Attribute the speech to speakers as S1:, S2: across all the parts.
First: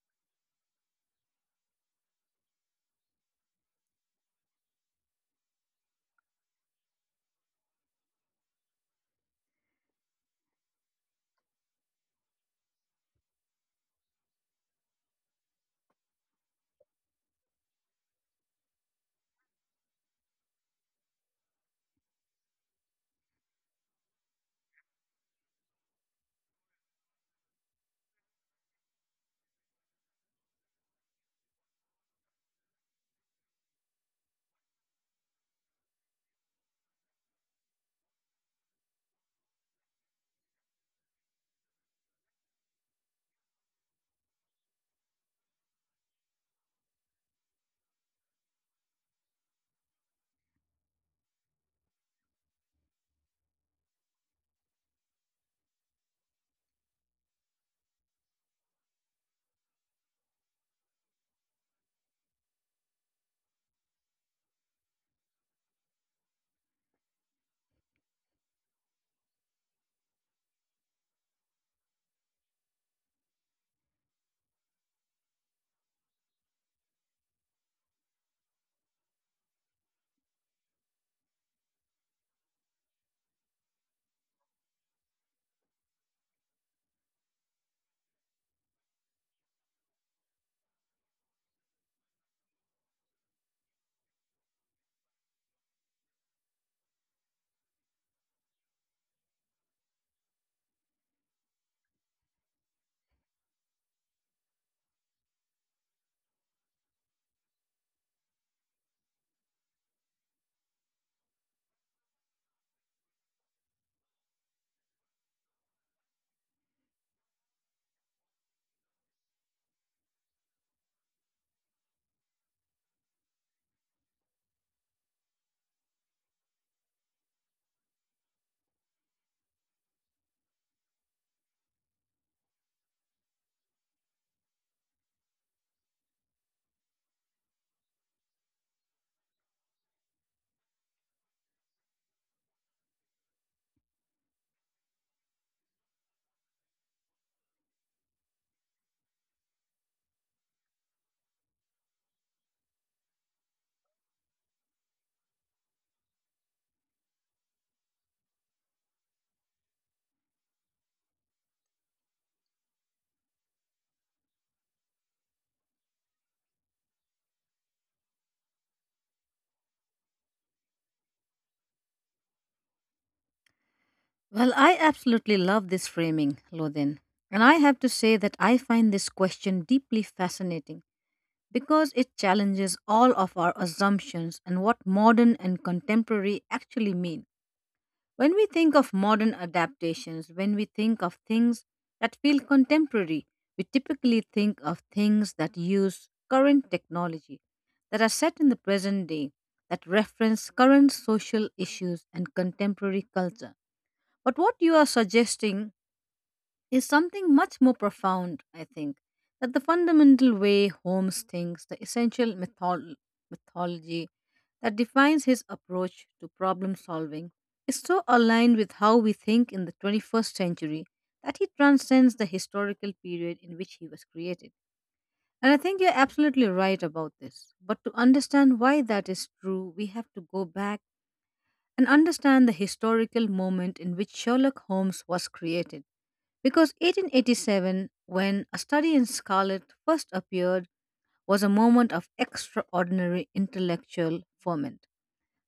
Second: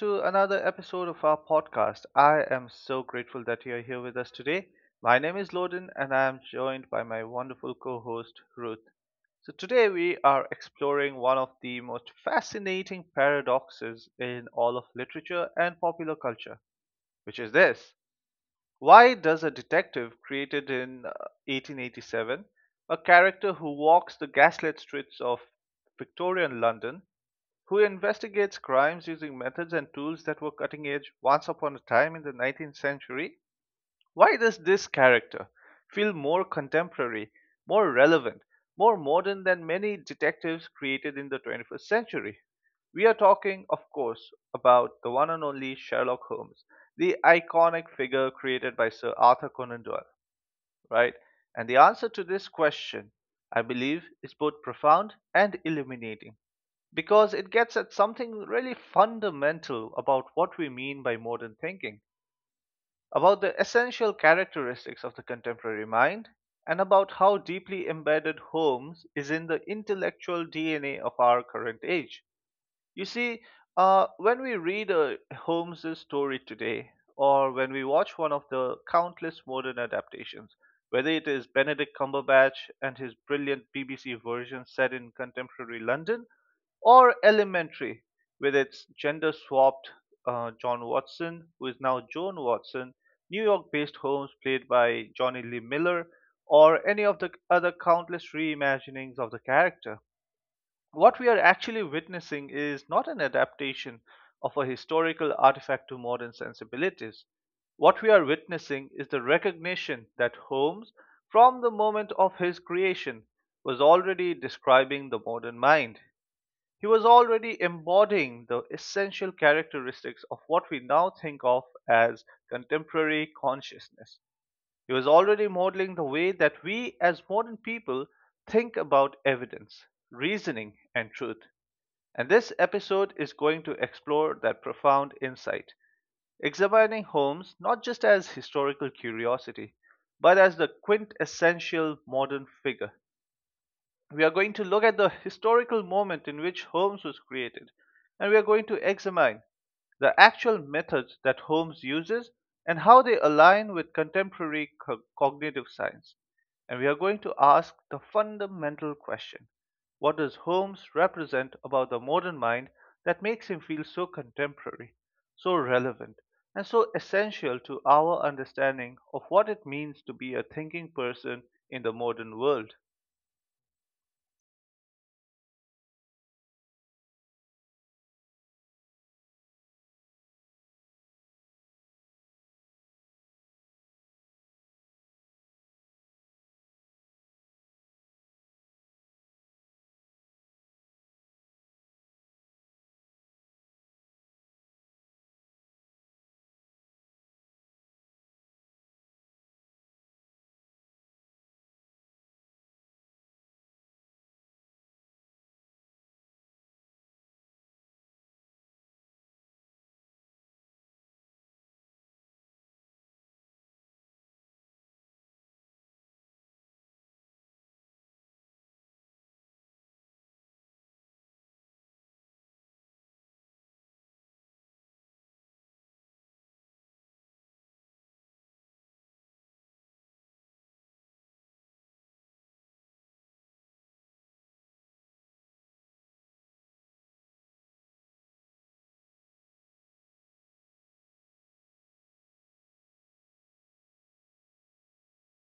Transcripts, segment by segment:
S1: to another episode of our podcast. I am so grateful that you are here with us today. My name is Loden, and I am joined by my wonderful co host, Ruth. So, today we are exploring one of the most fascinating paradoxes in all of literature and popular culture, which is this. Why does a detective created in 1887, a character who walks the gaslit streets of Victorian London, who investigates crimes using methods and tools that were cutting edge once upon a time in the 19th century. Why does this character feel more contemporary, more relevant, more modern than many detectives created in the 21st century? We are talking, of course, about the one and only Sherlock Holmes, the iconic figure created by Sir Arthur Conan Doyle, right? And the answer to this question, I believe, is both profound and illuminating because it gets at something really fundamental about what we mean by modern thinking, about the essential characteristics of the contemporary mind, and about how deeply embedded Holmes is in the intellectual DNA of our current age. You see, when we read Holmes's story today, or when we watch one of the countless modern adaptations, whether it is Benedict Cumberbatch and his brilliant BBC version set in contemporary London, or Elementary, with its gender swapped John Watson, who is now Joan Watson, New York based Holmes played by Johnny Lee Miller, or any of the other countless reimaginings of the character. What we are actually witnessing is not an adaptation of a historical artifact to modern sensibilities. What we are witnessing is the recognition that Holmes, from the moment of his creation, was already describing the modern mind. He was already embodying the essential characteristics of what we now think of as contemporary consciousness. He was already modeling the way that we, as modern people, think about evidence, reasoning, and truth. And this episode is going to explore that profound insight, examining Holmes not just as historical curiosity, but as the quintessential modern figure. We are going to look at the historical moment in which Holmes was created, and we are going to examine the actual methods that Holmes uses and how they align with contemporary cognitive science. And we are going to ask the fundamental question, what does Holmes represent about the modern mind that makes him feel so contemporary, so relevant, and so essential to our understanding of what it means to be a thinking person in the modern world?
S2: Well, I absolutely love this framing, Lodin. And I have to say that I find this question deeply fascinating because it challenges all of our assumptions and what modern and contemporary actually mean. When we think of modern adaptations, when we think of things that feel contemporary, we typically think of things that use current technology, that are set in the present day, that reference current social issues and contemporary culture. But what you are suggesting is something much more profound, I think. That the fundamental way Holmes thinks, the essential mythology that defines his approach to problem solving, is so aligned with how we think in the 21st century that he transcends the historical period in which he was created. And I think you're absolutely right about this. But to understand why that is true, we have to go back and understand the historical moment in which Sherlock Holmes was created because 1887, when a study in scarlet first appeared, was a moment of extraordinary intellectual ferment.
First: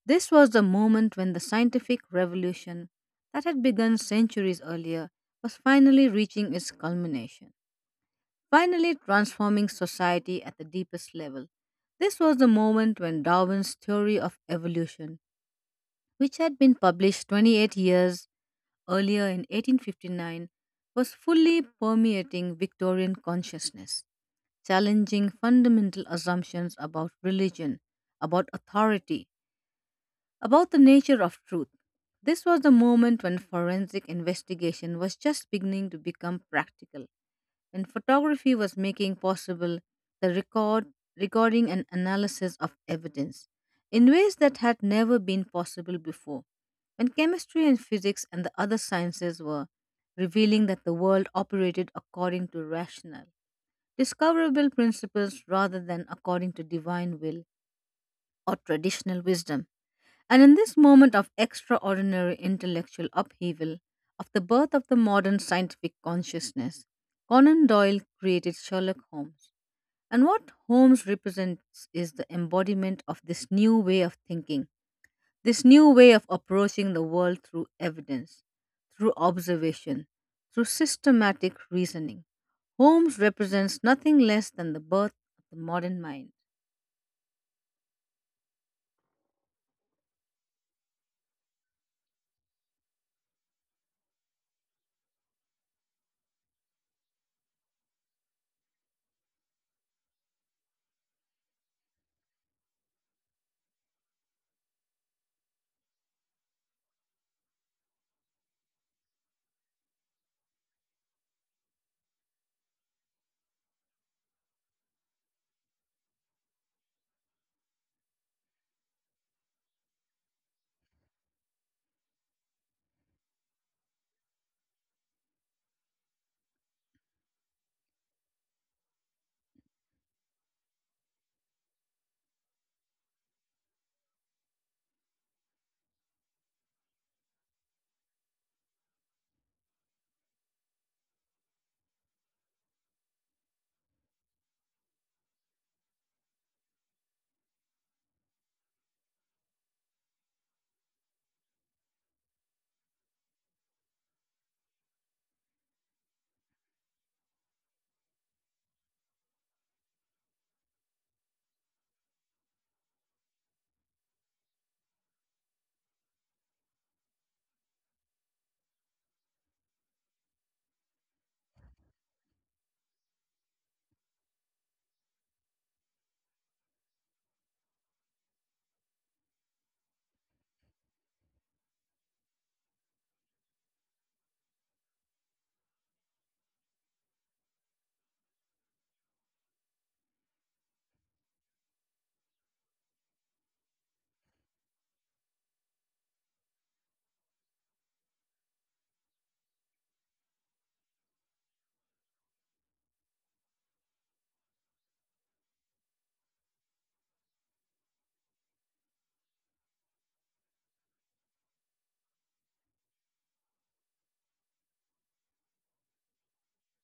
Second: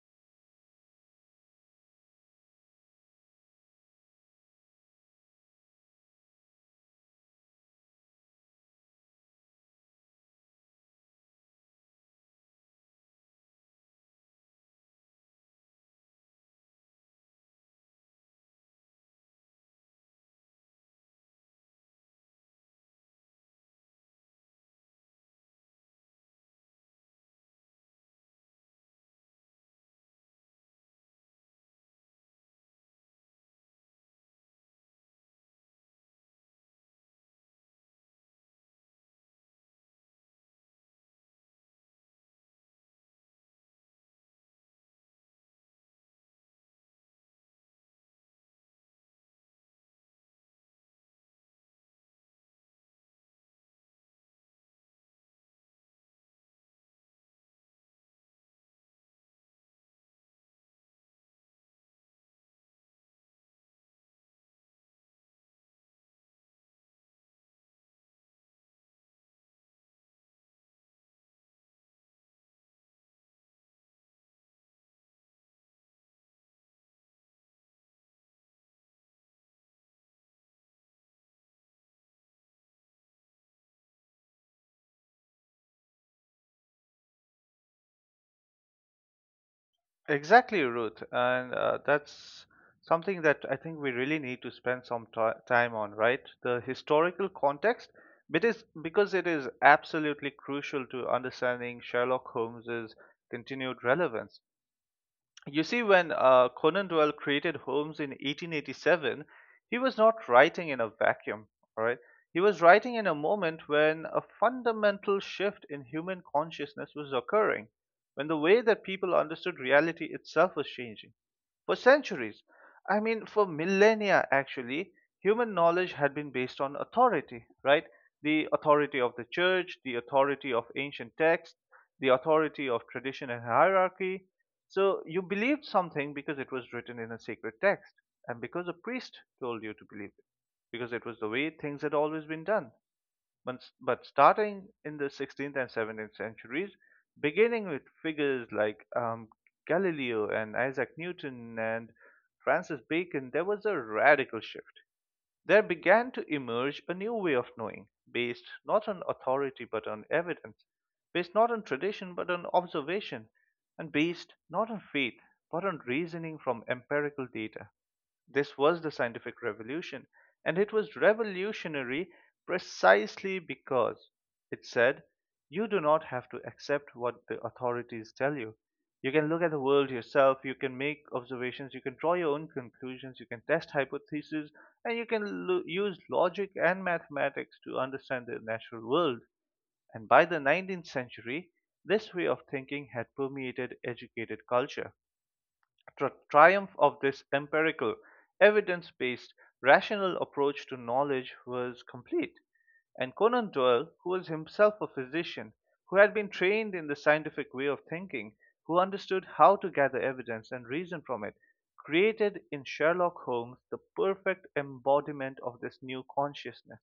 S2: This was the moment when the scientific revolution that had begun centuries earlier was finally reaching its culmination, finally transforming society at the deepest level. This was the moment when Darwin's theory of evolution, which had been published 28 years earlier in 1859, was fully permeating Victorian consciousness, challenging fundamental assumptions about religion, about authority, about the nature of truth. This was the moment when forensic investigation was just beginning to become practical, when photography was making possible the recording and analysis of evidence in ways that had never been possible before, when chemistry and physics and the other sciences were revealing that the world operated according to rational, discoverable principles rather than according to divine will or traditional wisdom. And in this moment of extraordinary intellectual upheaval, of the birth of the modern scientific consciousness, Conan Doyle created Sherlock Holmes. And what Holmes represents is the embodiment of this new way of thinking, this new way of approaching the world through evidence, through observation, through systematic reasoning. Holmes represents nothing less than the birth of the modern mind.
S1: Exactly, Ruth. And that's something that I think we really need to spend some ti time on, right? The historical context, because it is absolutely crucial to understanding Sherlock Holmes's continued relevance. You see, when Conan Doyle created Holmes in 1887, he was not writing in a vacuum, all right? He was writing in a moment when a fundamental shift in human consciousness was occurring, when the way that people understood reality itself was changing. For centuries, I mean, for millennia actually, human knowledge had been based on authority, right? The authority of the church, the authority of ancient texts, the authority of tradition and hierarchy, so you believed something because it was written in a sacred text and because a priest told you to believe it, because it was the way things had always been done. But starting in the 16th and 17th centuries, beginning with figures like Galileo and Isaac Newton and Francis Bacon, there was a radical shift. There began to emerge a new way of knowing, based not on authority but on evidence, based not on tradition but on observation, and based not on faith but on reasoning from empirical data. This was the scientific revolution, and it was revolutionary precisely because it said, you do not have to accept what the authorities tell you. You can look at the world yourself, you can make observations, you can draw your own conclusions, you can test hypotheses, and you can use logic and mathematics to understand the natural world. And by the 19th century, this way of thinking had permeated educated culture. Triumph of this empirical, evidence based, rational approach to knowledge was complete, and Conan Doyle, who was himself a physician, who had been trained in the scientific way of thinking, who understood how to gather evidence and reason from it, created in Sherlock Holmes the perfect embodiment of this new consciousness.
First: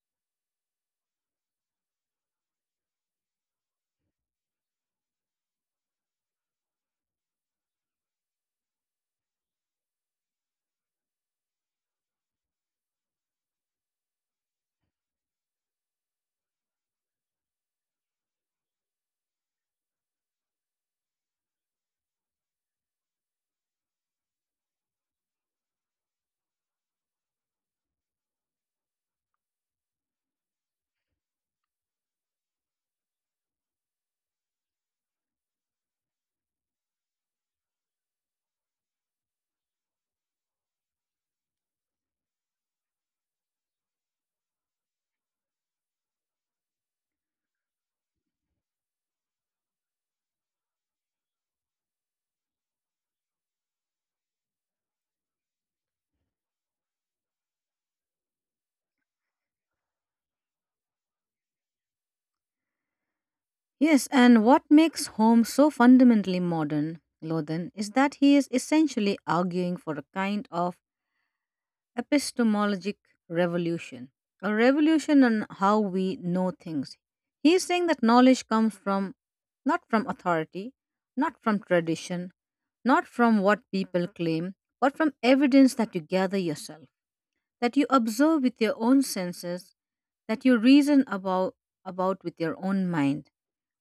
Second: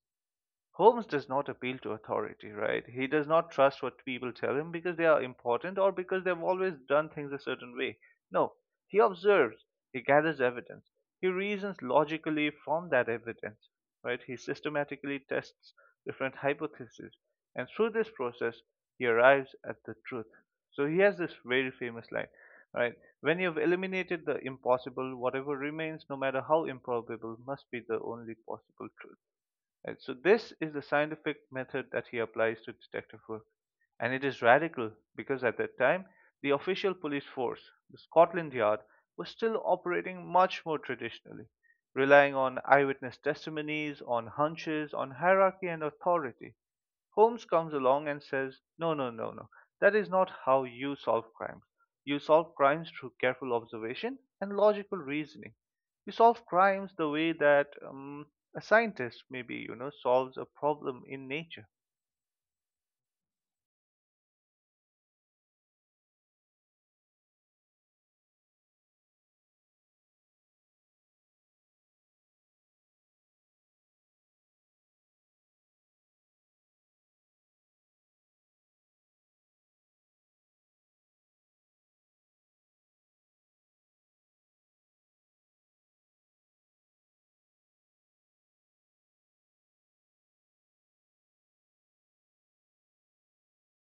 S1: Holmes does not appeal to authority, right? He does not trust what people tell him because they are important or because they've always done things a certain way. No, he observes, he gathers evidence, he reasons logically from that evidence, right? He systematically tests different hypotheses, and through this process, he arrives at the truth. So he has this very famous line, right? When you've eliminated the impossible, whatever remains, no matter how improbable, must be the only possible truth. Right, so this is the scientific method that he applies to detective work, and it is radical because at that time the official police force, the Scotland Yard, was still operating much more traditionally, relying on eyewitness testimonies, on hunches, on hierarchy and authority. Holmes comes along and says, "No, no, no, no. That is not how you solve crimes. You solve crimes through careful observation and logical reasoning. You solve crimes the way that a scientist maybe, you know, solves a problem in nature."
S2: Yes, and what makes Home so fundamentally modern, Lothan, is that he is essentially arguing for a kind of epistemologic revolution, a revolution in how we know things. He is saying that knowledge comes from not from authority, not from tradition, not from what people claim, but from evidence that you gather yourself, that you observe with your own senses, that you reason about with your own mind.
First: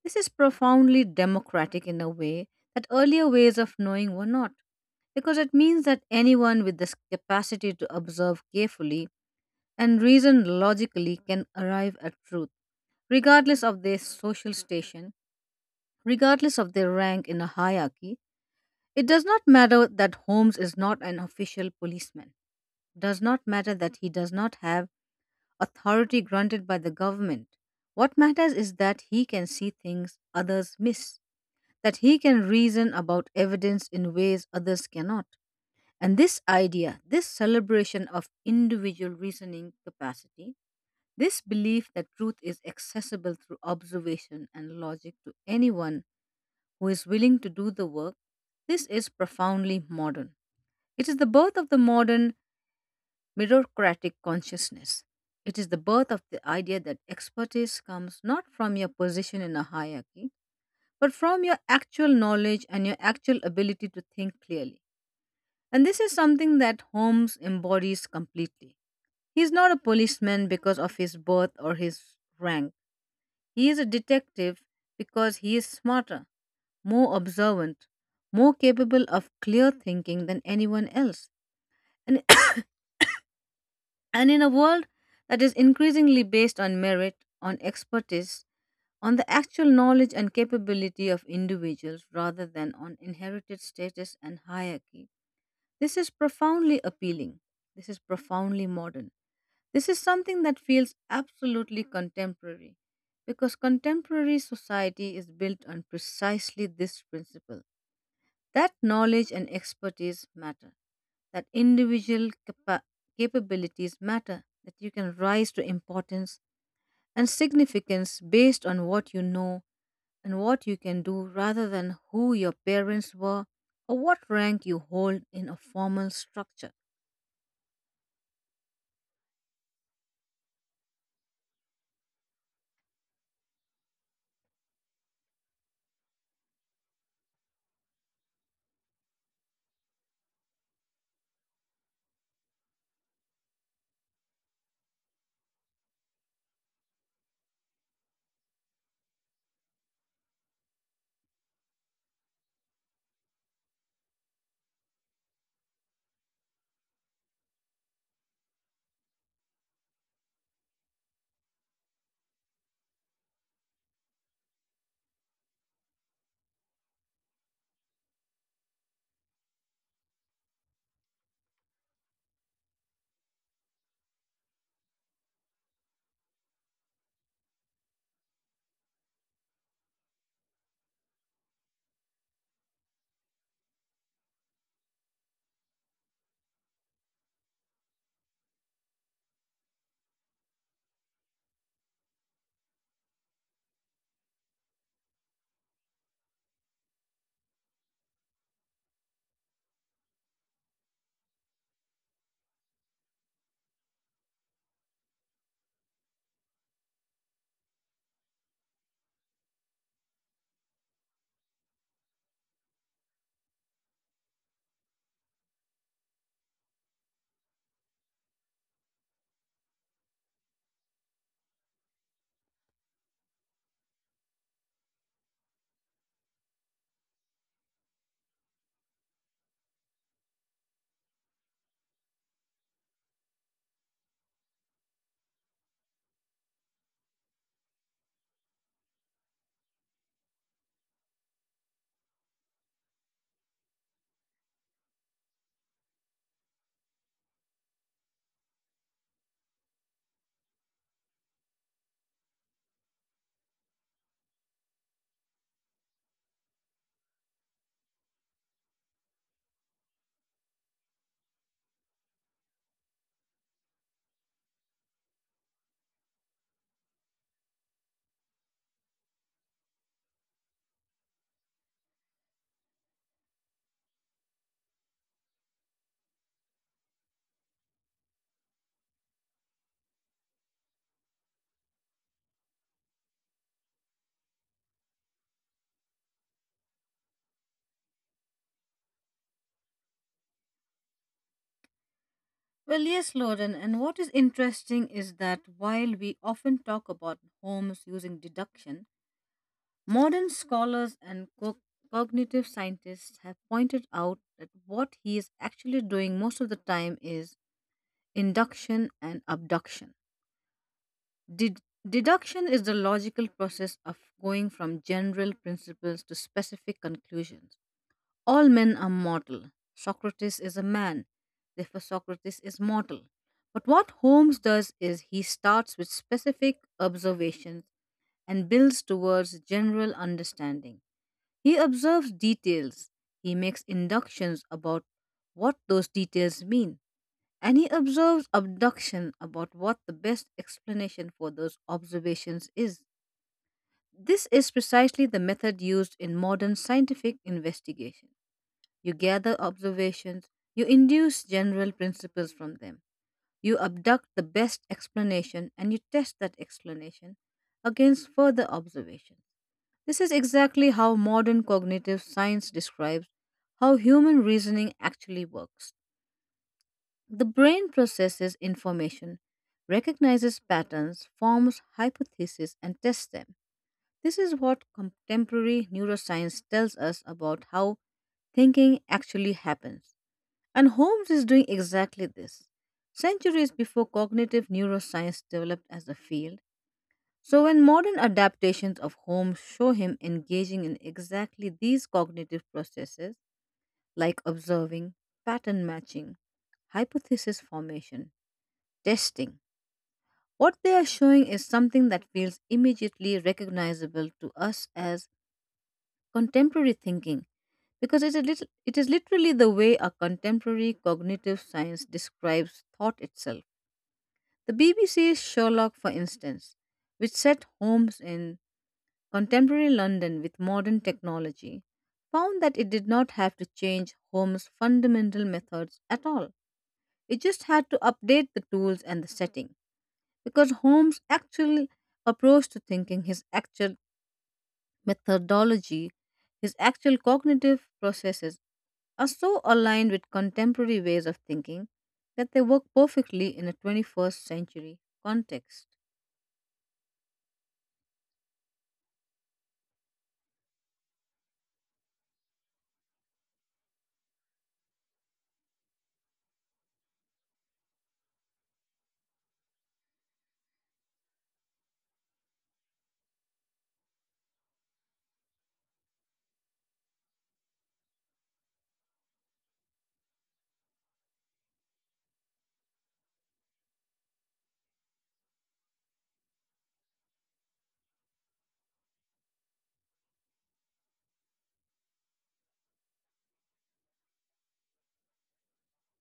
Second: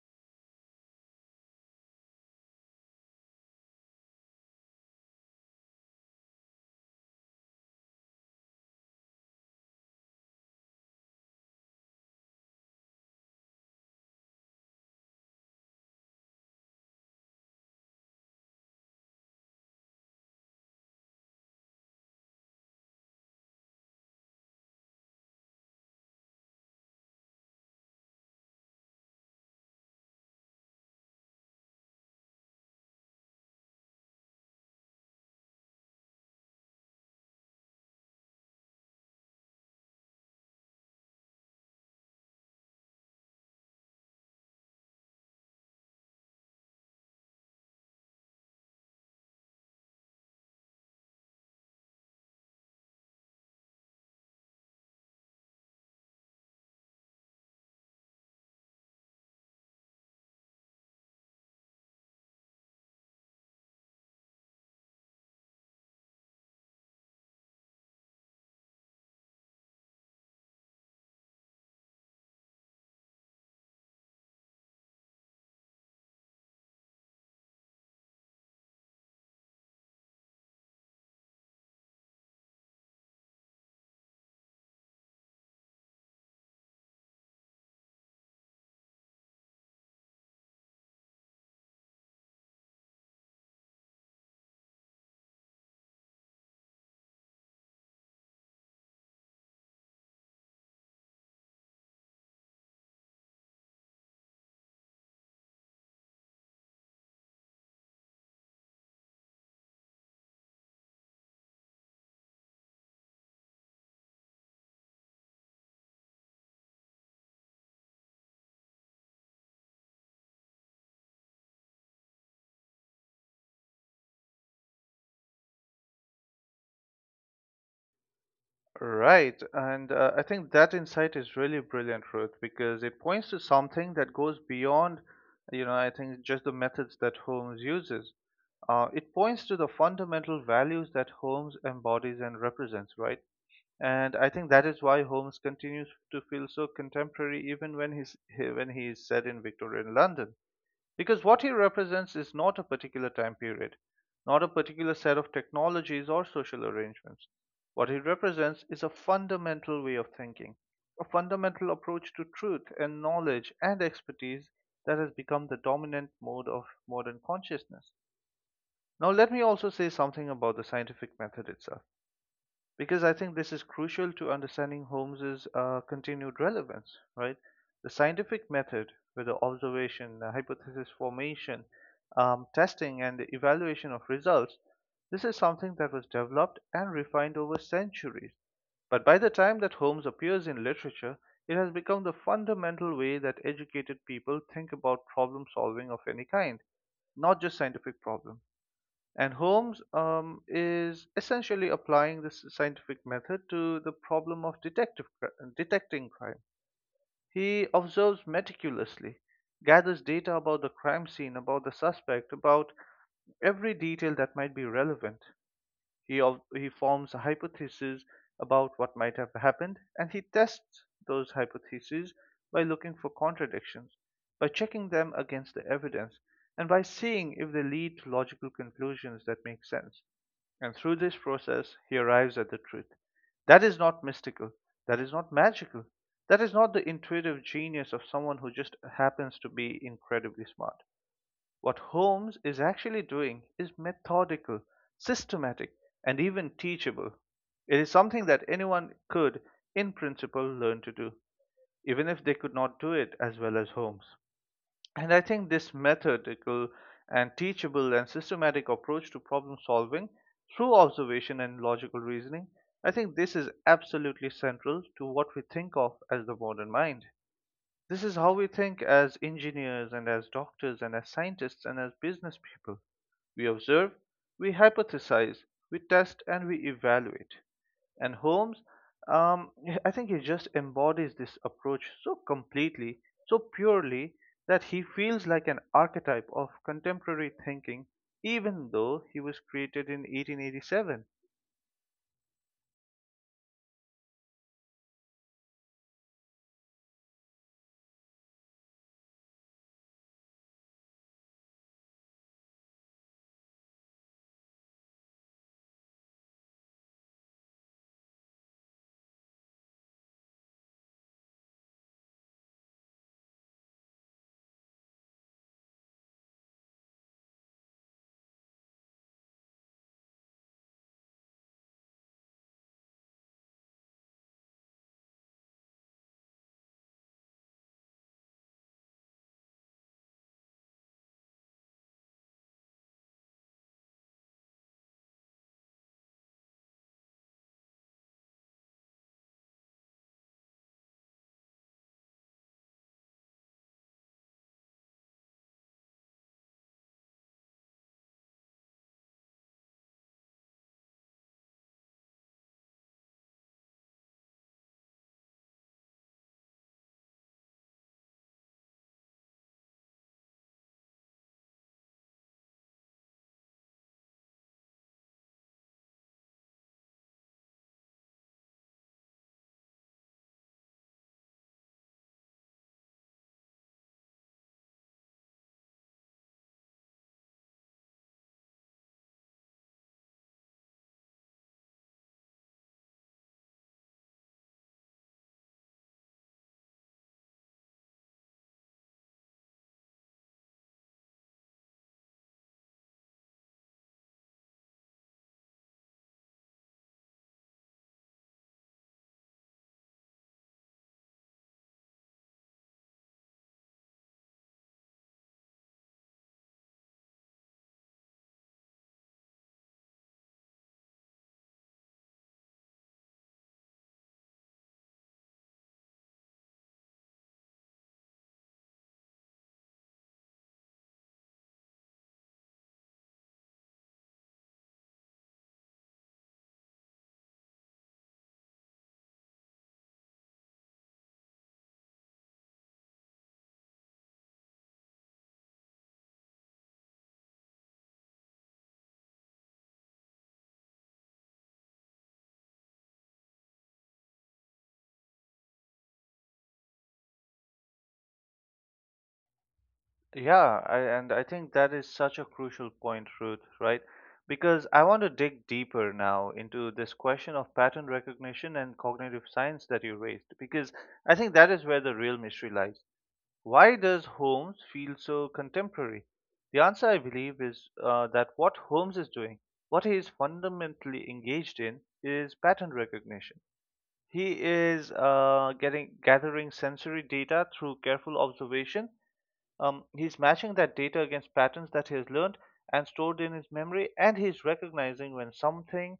S2: This is profoundly democratic in a way that earlier ways of knowing were not, because it means that anyone with this capacity to observe carefully and reason logically can arrive at truth, regardless of their social station, regardless of their rank in a hierarchy. It does not matter that Holmes is not an official policeman, does not matter that he does not have authority granted by the government. What matters is that he can see things others miss, that he can reason about evidence in ways others cannot. And this idea, this celebration of individual reasoning capacity, this belief that truth is accessible through observation and logic to anyone who is willing to do the work, this is profoundly modern. It is the birth of the modern meritocratic consciousness. It is the birth of the idea that expertise comes not from your position in a hierarchy, but from your actual knowledge and your actual ability to think clearly. And this is something that Holmes embodies completely. He is not a policeman because of his birth or his rank. He is a detective because he is smarter, more observant, more capable of clear thinking than anyone else. And And in a world that is increasingly based on merit, on expertise, on the actual knowledge and capability of individuals rather than on inherited status and hierarchy, this is profoundly appealing. This is profoundly modern. This is something that feels absolutely contemporary because contemporary society is built on precisely this principle, that knowledge and expertise matter, that capabilities matter, that you can rise to importance and significance based on what you know and what you can do rather than who your parents were or what rank you hold in a formal structure.
S1: Right, and I think that insight is really brilliant, Ruth, because it points to something that goes beyond, you know, I think just the methods that Holmes uses. It points to the fundamental values that Holmes embodies and represents, right? And I think that is why Holmes continues to feel so contemporary even when when he is set in Victorian London, because what he represents is not a particular time period, not a particular set of technologies or social arrangements. What he represents is a fundamental way of thinking, a fundamental approach to truth and knowledge and expertise that has become the dominant mode of modern consciousness. Now, let me also say something about the scientific method itself because I think this is crucial to understanding Holmes's continued relevance, right? The scientific method, with the observation, the hypothesis formation, testing, and the evaluation of results, this is something that was developed and refined over centuries. But by the time that Holmes appears in literature, it has become the fundamental way that educated people think about problem solving of any kind, not just scientific problems. And Holmes is essentially applying this scientific method to the problem of detective detecting crime. He observes meticulously, gathers data about the crime scene, about the suspect, about every detail that might be relevant. He, he forms a hypothesis about what might have happened, and he tests those hypotheses by looking for contradictions, by checking them against the evidence, and by seeing if they lead to logical conclusions that make sense. And through this process, he arrives at the truth. That is not mystical. That is not magical. That is not the intuitive genius of someone who just happens to be incredibly smart. What Holmes is actually doing is methodical, systematic, and even teachable. It is something that anyone could, in principle, learn to do, even if they could not do it as well as Holmes. And I think this methodical and teachable and systematic approach to problem solving through observation and logical reasoning, I think this is absolutely central to what we think of as the modern mind. This is how we think as engineers and as doctors and as scientists and as business people. We observe, we hypothesize, we test, and we evaluate. And Holmes, um, I think he just embodies this approach so completely, so purely, that he feels like an archetype of contemporary thinking, even though he was created in 1887.
S2: Well, yes, Lauren, and what is interesting is that while we often talk about Holmes using deduction, modern scholars and cognitive scientists have pointed out that what he is actually doing most of the time is induction and abduction. Ded- Deduction is the logical process of going from general principles to specific conclusions. All men are mortal. Socrates is a man, therefore, Socrates is mortal. But what Holmes does is he starts with specific observations and builds towards general understanding. He observes details, he makes inductions about what those details mean, and he observes abduction about what the best explanation for those observations is. This is precisely the method used in modern scientific investigation. You gather observations, you induce general principles from them, you abduct the best explanation, and you test that explanation against further observations. This is exactly how modern cognitive science describes how human reasoning actually works. The brain processes information, recognizes patterns, forms hypotheses, and tests them. This is what contemporary neuroscience tells us about how thinking actually happens. And Holmes is doing exactly this, centuries before cognitive neuroscience developed as a field. So when modern adaptations of Holmes show him engaging in exactly these cognitive processes, like observing, pattern matching, hypothesis formation, testing, what they are showing is something that feels immediately recognizable to us as contemporary thinking, because it is, it is literally the way a contemporary cognitive science describes thought itself. The BBC's Sherlock, for instance, which set Holmes in contemporary London with modern technology, found that it did not have to change Holmes' fundamental methods at all. It just had to update the tools and the setting, because Holmes' actual approach to thinking, his actual methodology, his actual cognitive processes are so aligned with contemporary ways of thinking that they work perfectly in a 21st century context.
S1: Yeah, and I think that is such a crucial point, Ruth, right? Because I want to dig deeper now into this question of pattern recognition and cognitive science that you raised, because I think that is where the real mystery lies. Why does Holmes feel so contemporary? The answer, I believe, is that what Holmes is doing, what he is fundamentally engaged in, is pattern recognition. He is getting gathering sensory data through careful observation. He's matching that data against patterns that he has learned and stored in his memory, and he's recognizing when something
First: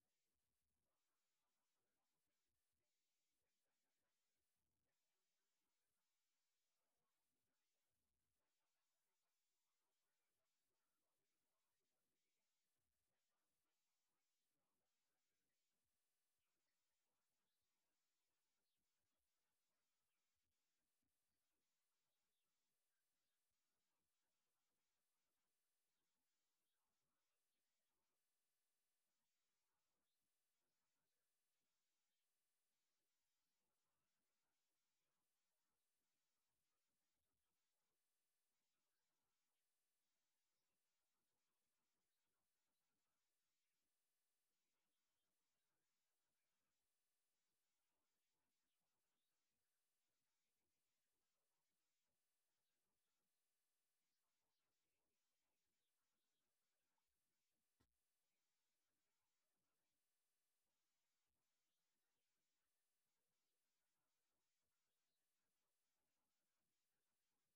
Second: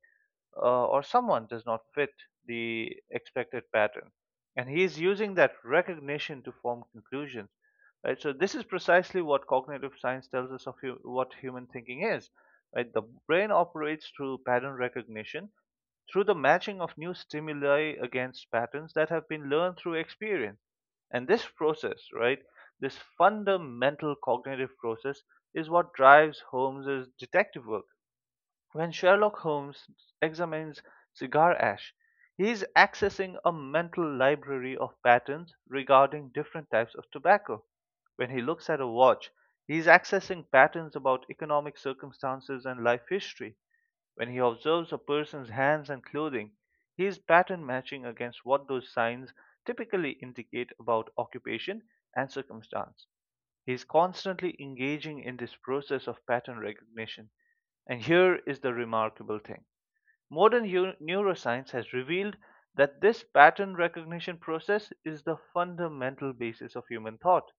S1: or someone does not fit the expected pattern. And he is using that recognition to form conclusions. Right? So this is precisely what cognitive science tells us of what human thinking is. Right? The brain operates through pattern recognition, through the matching of new stimuli against patterns that have been learned through experience. And this process, right, this fundamental cognitive process is what drives Holmes's detective work. When Sherlock Holmes examines cigar ash, he is accessing a mental library of patterns regarding different types of tobacco. When he looks at a watch, he is accessing patterns about economic circumstances and life history. When he observes a person's hands and clothing, he is pattern matching against what those signs typically indicate about occupation and circumstance. He is constantly engaging in this process of pattern recognition. And here is the remarkable thing, modern neuroscience has revealed that this pattern recognition process is the fundamental basis of human thought.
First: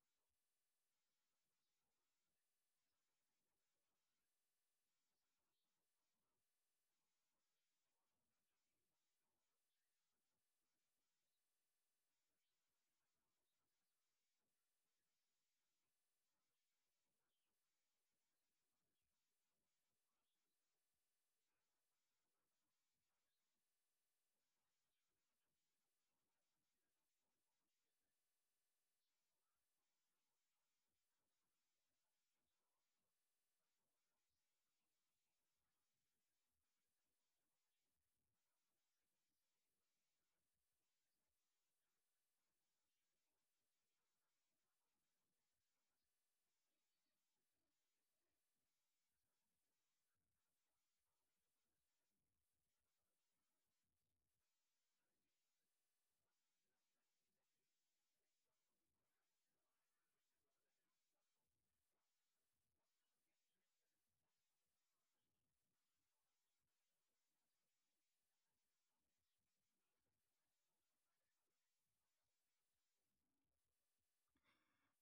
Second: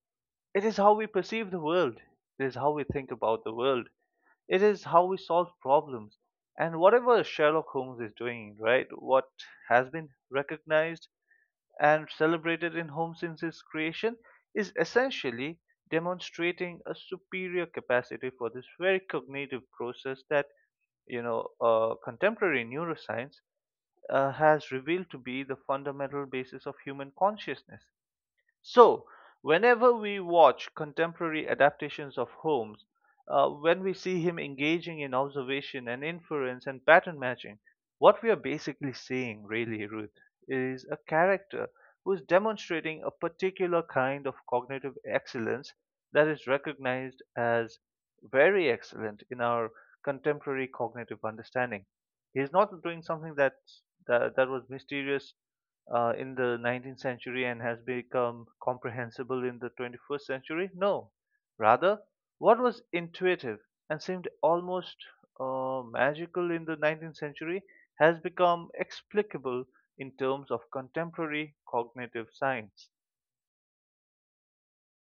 S1: It is how we perceive the world, it is how we think about the world, it is how we solve problems. And whatever Sherlock Holmes is doing, right, what has been recognized and celebrated in Holmes since his creation, is essentially demonstrating a superior capacity for this very cognitive process that contemporary neuroscience has revealed to be the fundamental basis of human consciousness. So, whenever we watch contemporary adaptations of Holmes, when we see him engaging in observation and inference and pattern matching, what we are basically seeing, really, Ruth, is a character who is demonstrating a particular kind of cognitive excellence that is recognized as very excellent in our contemporary cognitive understanding. He's not doing something that was mysterious in the 19th century and has become comprehensible in the 21st century? No. Rather, what was intuitive and seemed almost magical in the 19th century has become explicable in terms of contemporary cognitive science.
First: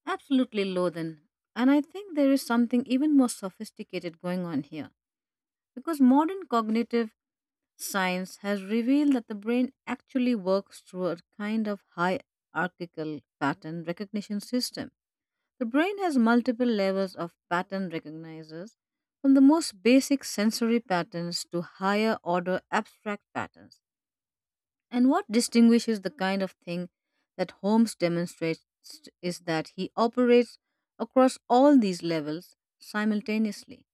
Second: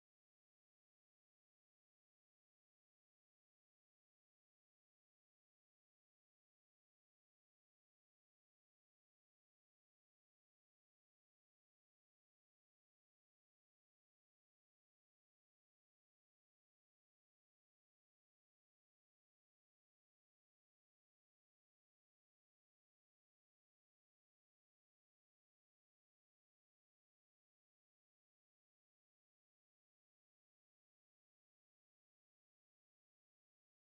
S2: Absolutely, Lothan. And I think there is something even more sophisticated going on here, because modern cognitive science has revealed that the brain actually works through a kind of hierarchical pattern recognition system. The brain has multiple levels of pattern recognizers, from the most basic sensory patterns to higher order abstract patterns. And what distinguishes the kind of thing that Holmes demonstrates is that he operates across all these levels simultaneously.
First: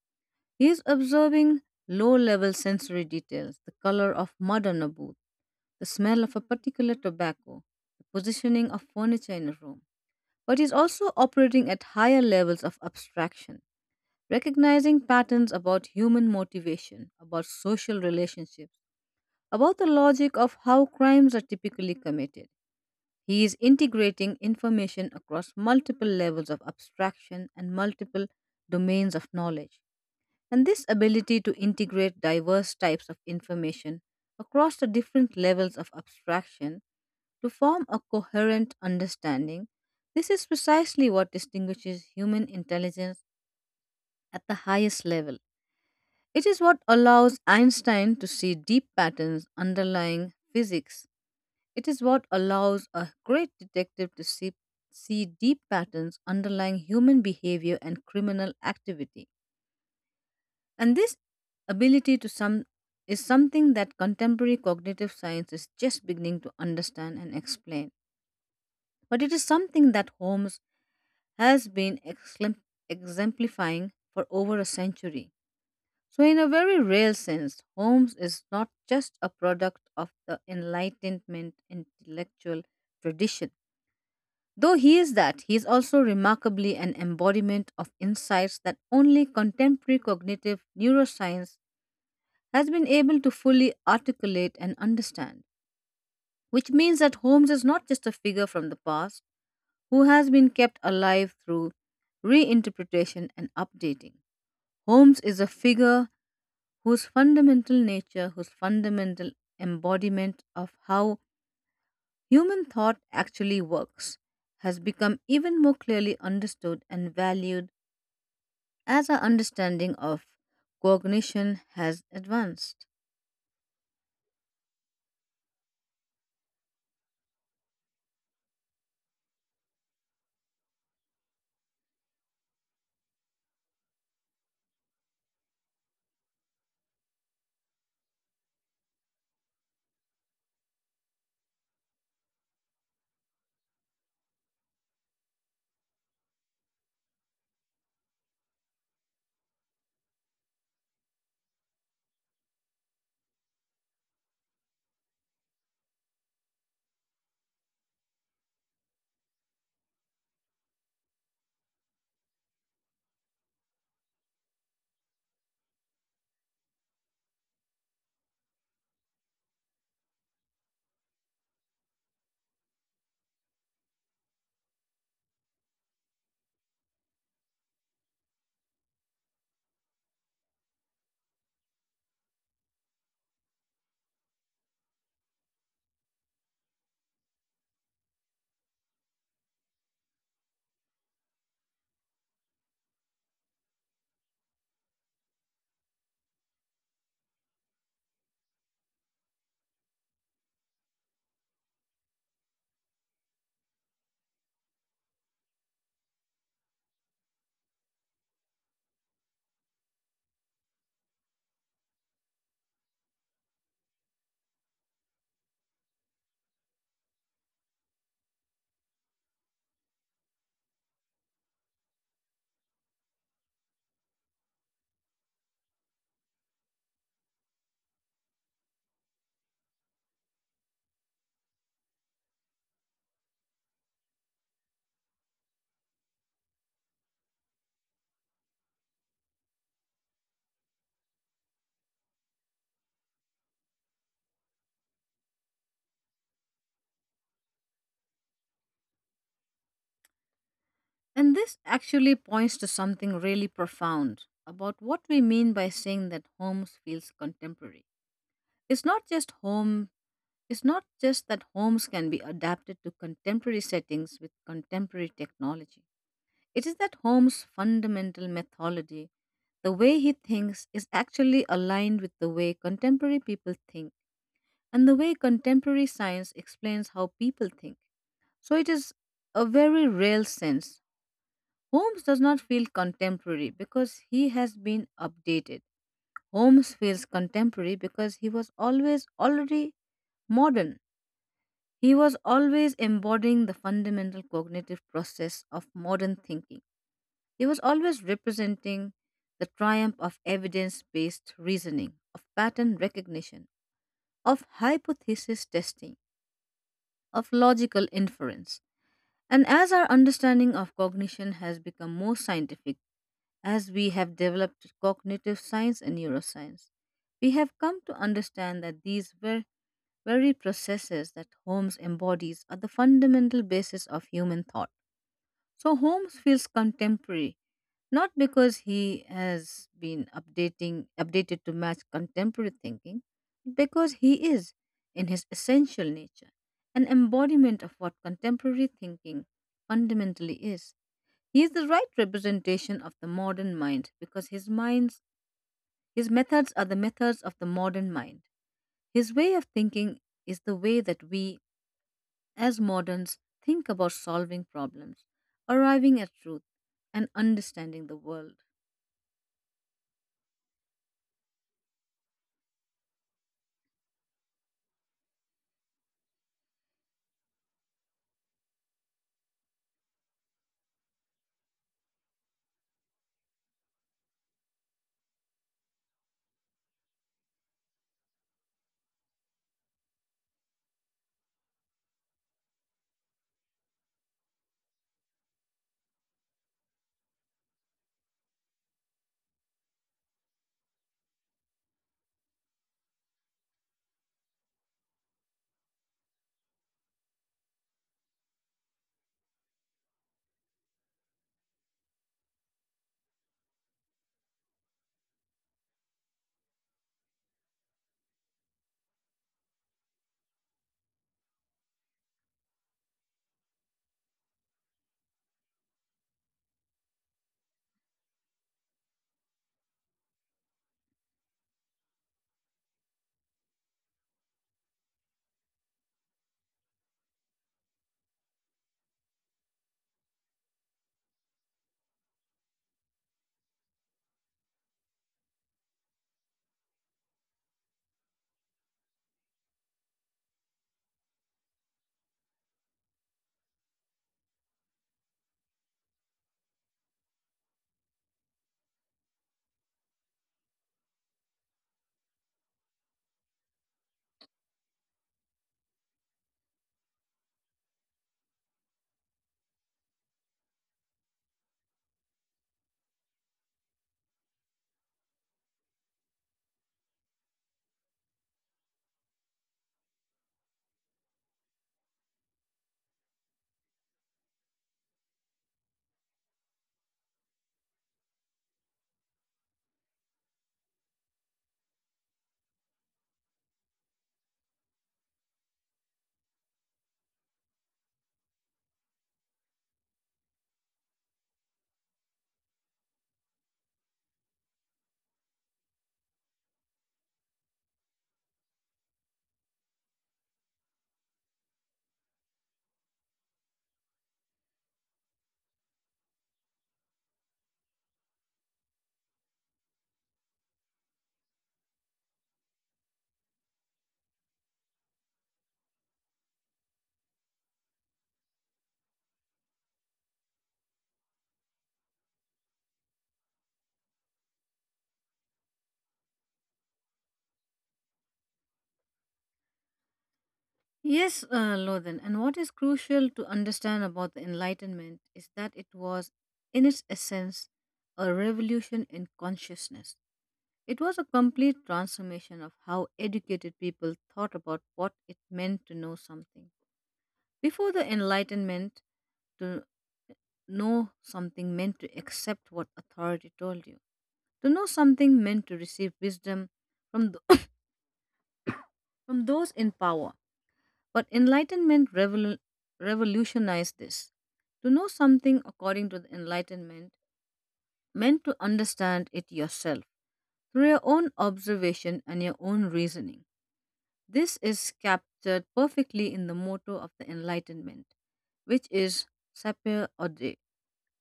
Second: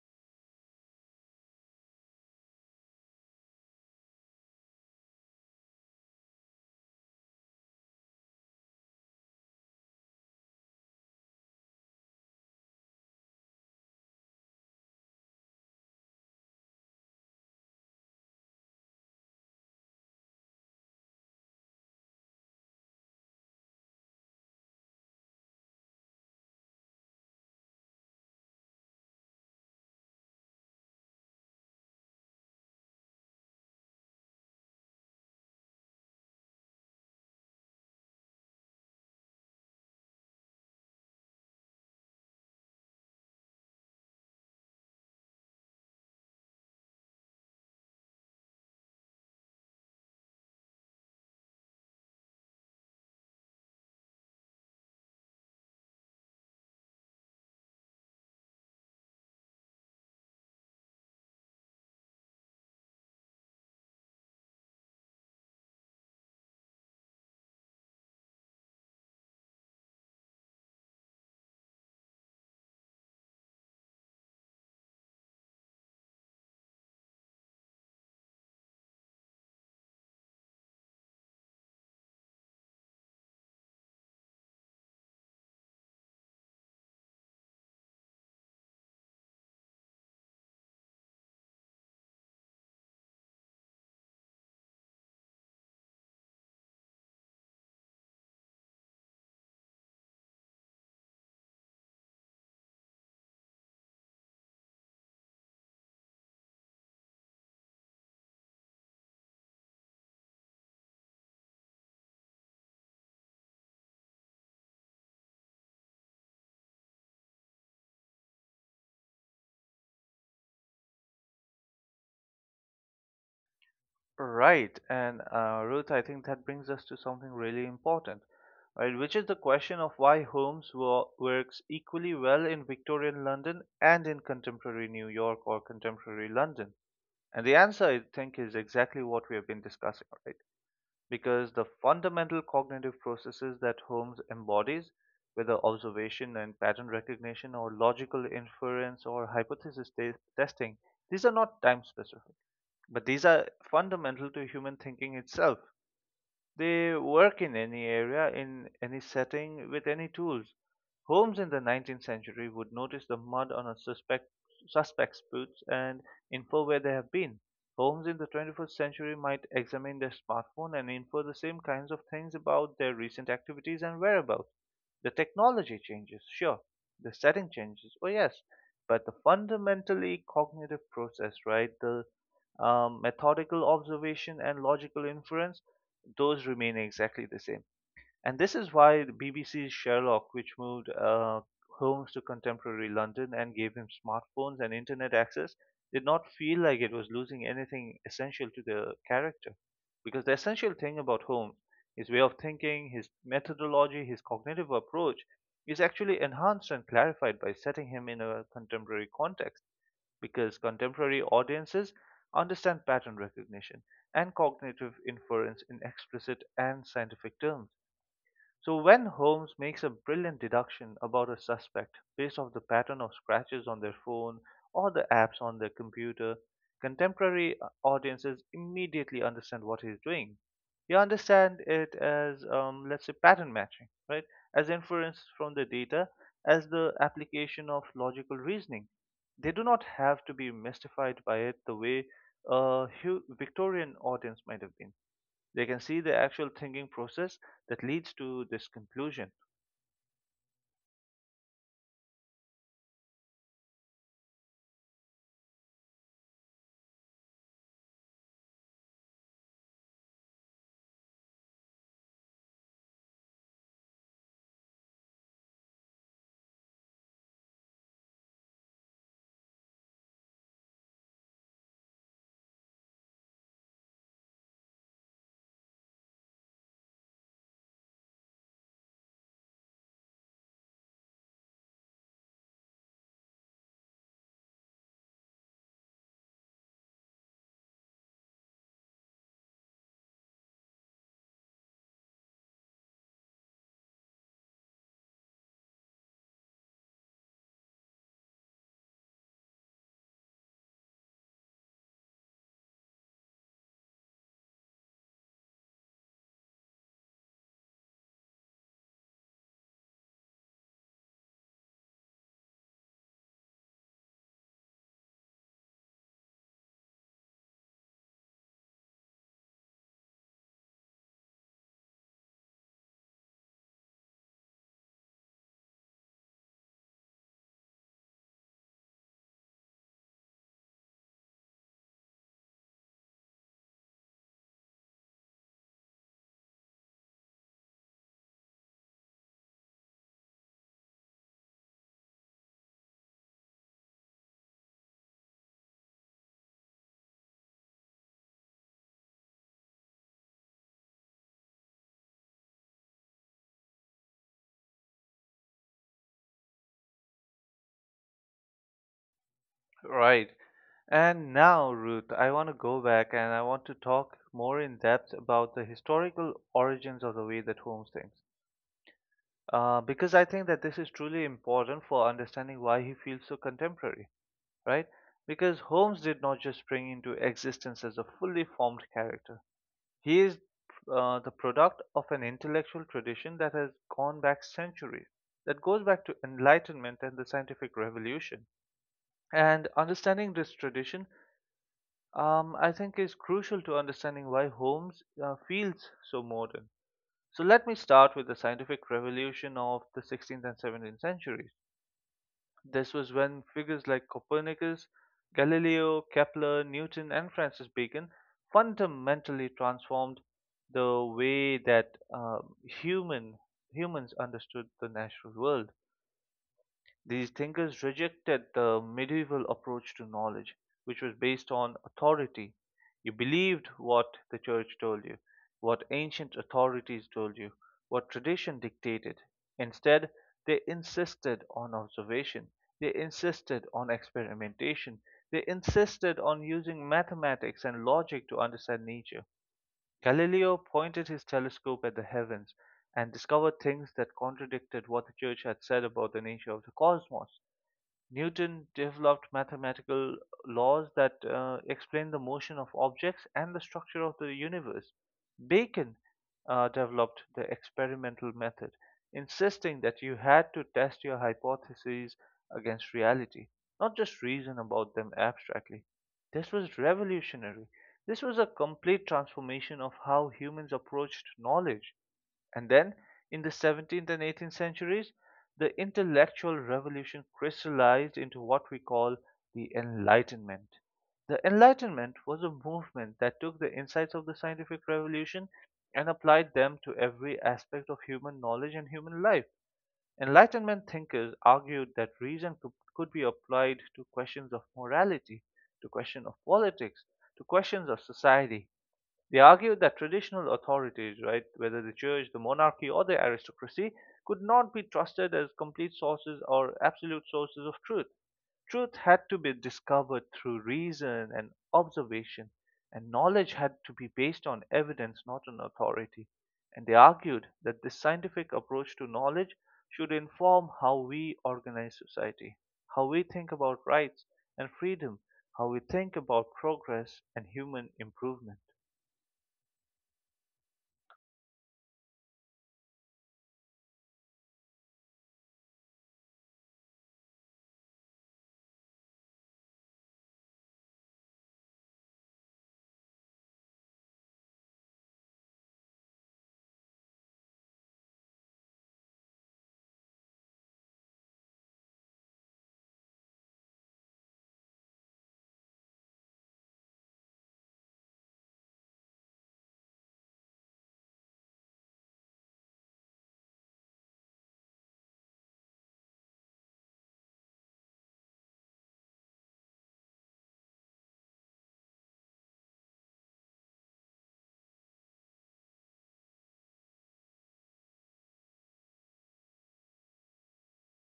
S2: He is observing low level sensory details, the color of mud on a booth, the smell of a particular tobacco, the positioning of furniture in a room, but is also operating at higher levels of abstraction, recognizing patterns about human motivation, about social relationships, about the logic of how crimes are typically committed. He is integrating information across multiple levels of abstraction and multiple domains of knowledge. And this ability to integrate diverse types of information across the different levels of abstraction to form a coherent understanding, this is precisely what distinguishes human intelligence at the highest level. It is what allows Einstein to see deep patterns underlying physics. It is what allows a great detective to see deep patterns underlying human behavior and criminal activity. And this ability to sum is something that contemporary cognitive science is just beginning to understand and explain. But it is something that Holmes has been exemplifying for over a century. So, in a very real sense, Holmes is not just a product of the Enlightenment intellectual tradition. Though he is that, he is also remarkably an embodiment of insights that only contemporary cognitive neuroscience has been able to fully articulate and understand, which means that Holmes is not just a figure from the past who has been kept alive through reinterpretation and updating. Holmes is a figure whose fundamental nature, whose fundamental embodiment of how human thought actually works, has become even more clearly understood and valued as our understanding of cognition has advanced.
S1: Right, and Ruth, I think that brings us to something really important, right? Which is the question of why works equally well in Victorian London and in contemporary New York or contemporary London. And the answer, I think, is exactly what we have been discussing, right? Because the fundamental cognitive processes that Holmes embodies, whether observation and pattern recognition or logical inference or testing, these are not time specific, but these are fundamental to human thinking itself. They work in any area, in any setting, with any tools. Holmes in the 19th century would notice the mud on a suspect's boots and infer where they have been. Holmes in the 21st century might examine their smartphone and infer the same kinds of things about their recent activities and whereabouts. The technology changes, sure. The setting changes, oh yes. But the fundamentally cognitive process, right? The methodical observation and logical inference, those remain exactly the same. And this is why the BBC's Sherlock, which moved Holmes to contemporary London and gave him smartphones and internet access, did not feel like it was losing anything essential to the character. Because the essential thing about Holmes, his way of thinking, his methodology, his cognitive approach, is actually enhanced and clarified by setting him in a contemporary context because contemporary audiences understand pattern recognition and cognitive inference in explicit and scientific terms. So when Holmes makes a brilliant deduction about a suspect based off the pattern of scratches on their phone or the apps on their computer, contemporary audiences immediately understand what he's doing. They understand it as, let's say, pattern matching, right? As inference from the data, as the application of logical reasoning. They do not have to be mystified by it the way Victorian audience might have been. They can see the actual thinking process that leads to this conclusion.
S2: And this actually points to something really profound about what we mean by saying that homes feels contemporary. It's not just home, it's not just that homes can be adapted to contemporary settings with contemporary technology. It is that home's fundamental methodology, the way he thinks, is actually aligned with the way contemporary people think and the way contemporary science explains how people think. So it is a very real sense Holmes does not feel contemporary because he has been updated. Holmes feels contemporary because he was always already modern. He was always embodying the fundamental cognitive process of modern thinking. He was always representing the triumph of evidence based reasoning, of pattern recognition, of hypothesis testing, of logical inference. And as our understanding of cognition has become more scientific, as we have developed cognitive science and neuroscience, we have come to understand that these very processes that Holmes embodies are the fundamental basis of human thought. So Holmes feels contemporary not because he has been updating updated to match contemporary thinking, but because he is, in his essential nature, an embodiment of what contemporary thinking fundamentally is. He is the right representation of the modern mind because his methods are the methods of the modern mind. His way of thinking is the way that we, as moderns, think about solving problems, arriving at truth, and understanding the world.
S1: Right. And now, Ruth, I want to go back and I want to talk more in depth about the historical origins of the way that Holmes thinks. Because I think that this is truly important for understanding why he feels so contemporary, right? Because Holmes did not just spring into existence as a fully formed character. He is the product of an intellectual tradition that has gone back centuries, that goes back to Enlightenment and the scientific revolution. And understanding this tradition, I think, is crucial to understanding why Holmes feels so modern. So let me start with the scientific revolution of the 16th and 17th centuries. This was when figures like Copernicus, Galileo, Kepler, Newton, and Francis Bacon fundamentally transformed the way that humans understood the natural world. These thinkers rejected the medieval approach to knowledge, which was based on authority. You believed what the church told you, what ancient authorities told you, what tradition dictated. Instead, they insisted on observation, they insisted on experimentation, they insisted on using mathematics and logic to understand nature. Galileo pointed his telescope at the heavens and discovered things that contradicted what the church had said about the nature of the cosmos. Newton developed mathematical laws that explain the motion of objects and the structure of the universe. Bacon developed the experimental method, insisting that you had to test your hypotheses against reality, not just reason about them abstractly. This was revolutionary. This was a complete transformation of how humans approached knowledge. And then, in the 17th and 18th centuries, the intellectual revolution crystallized into what we call the Enlightenment. The Enlightenment was a movement that took the insights of the scientific revolution and applied them to every aspect of human knowledge and human life. Enlightenment thinkers argued that reason could be applied to questions of morality, to questions of politics, to questions of society. They argued that traditional authorities, right, whether the church, the monarchy, or the aristocracy, could not be trusted as complete sources or absolute sources of truth. Truth had to be discovered through reason and observation, and knowledge had to be based on evidence, not on authority. And they argued that this scientific approach to knowledge should inform how we organize society, how we think about rights and freedom, how we think about progress and human improvement.
S2: Yes, Lothan, and what is crucial to understand about the Enlightenment is that it was, in its essence, a revolution in consciousness. It was a complete transformation of how educated people thought about what it meant to know something. Before the Enlightenment, to know something meant to accept what authority told you. To know something meant to receive wisdom from, th- from those in power. But revolutionized this. To know something, according to the Enlightenment, meant to understand it yourself through your own observation and your own reasoning. This is captured perfectly in the motto of the Enlightenment, which is sapere aude,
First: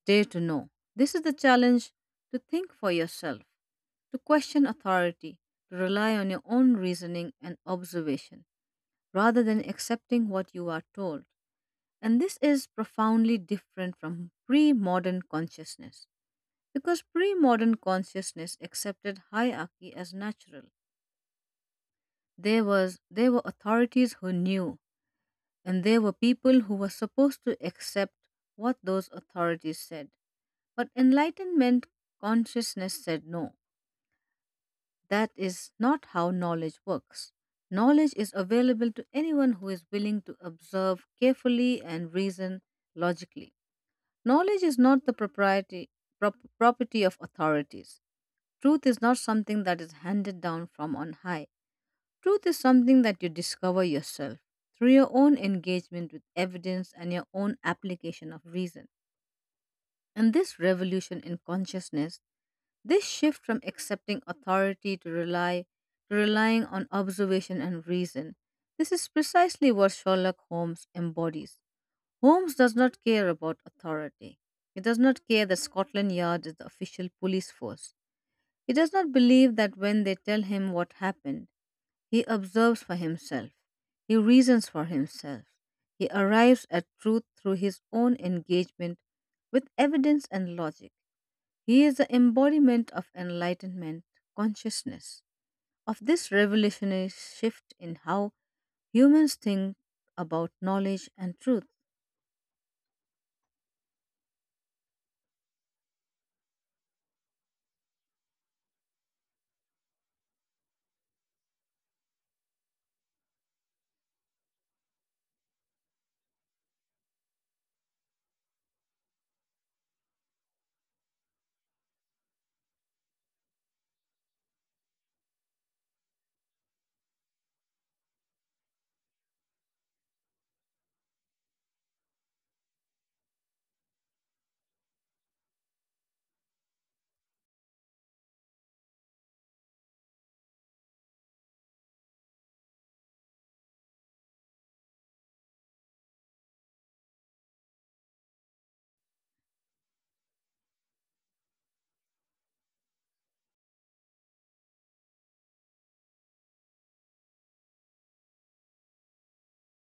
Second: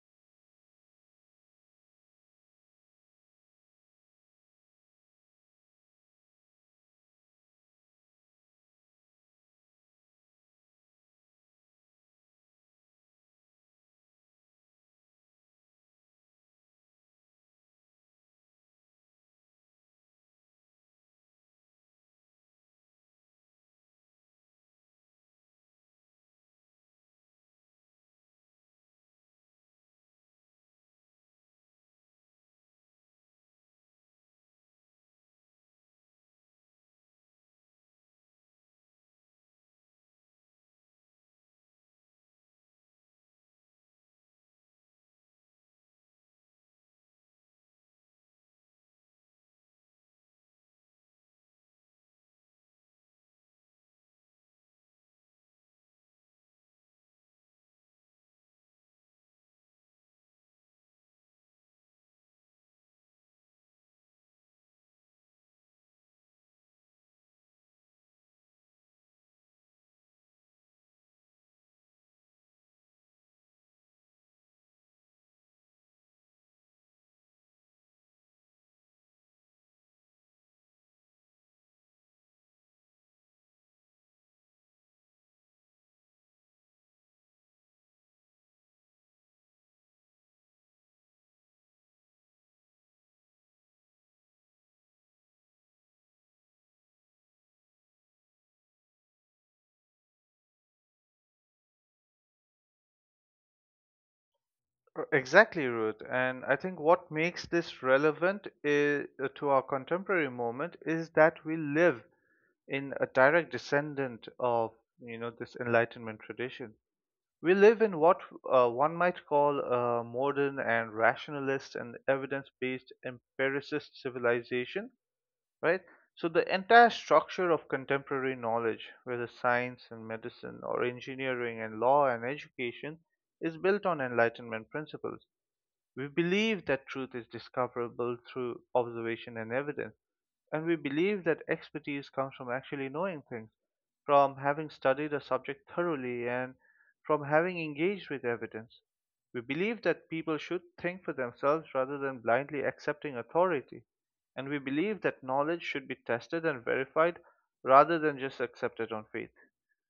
S2: dare to know. This is the challenge to think for yourself, to question authority, to rely on your own reasoning and observation rather than accepting what you are told. And this is profoundly different from pre modern consciousness, because pre modern consciousness accepted hierarchy as natural. There were authorities who knew. And there were people who were supposed to accept what those authorities said. But enlightenment consciousness said no. That is not how knowledge works. Knowledge is available to anyone who is willing to observe carefully and reason logically. Knowledge is not the property of authorities. Truth is not something that is handed down from on high. Truth is something that you discover yourself through your own engagement with evidence and your own application of reason. And this revolution in consciousness, this shift from accepting authority to relying on observation and reason, this is precisely what Sherlock Holmes embodies. Holmes does not care about authority. He does not care that Scotland Yard is the official police force. He does not believe that when they tell him what happened, he observes for himself. He reasons for himself. He arrives at truth through his own engagement with evidence and logic. He is the embodiment of enlightenment consciousness. Of this revolutionary shift in how humans think about knowledge and truth.
S1: Exactly, Ruth. And I think what makes this relevant is, to our contemporary moment is that we live in a direct descendant of, you know, this enlightenment tradition. We live in what one might call a modern and rationalist and evidence-based empiricist civilization, right? So the entire structure of contemporary knowledge, whether science and medicine or engineering and law and education, is built on enlightenment principles. We believe that truth is discoverable through observation and evidence, and we believe that expertise comes from actually knowing things, from having studied a subject thoroughly, and from having engaged with evidence. We believe that people should think for themselves rather than blindly accepting authority, and we believe that knowledge should be tested and verified rather than just accepted on faith.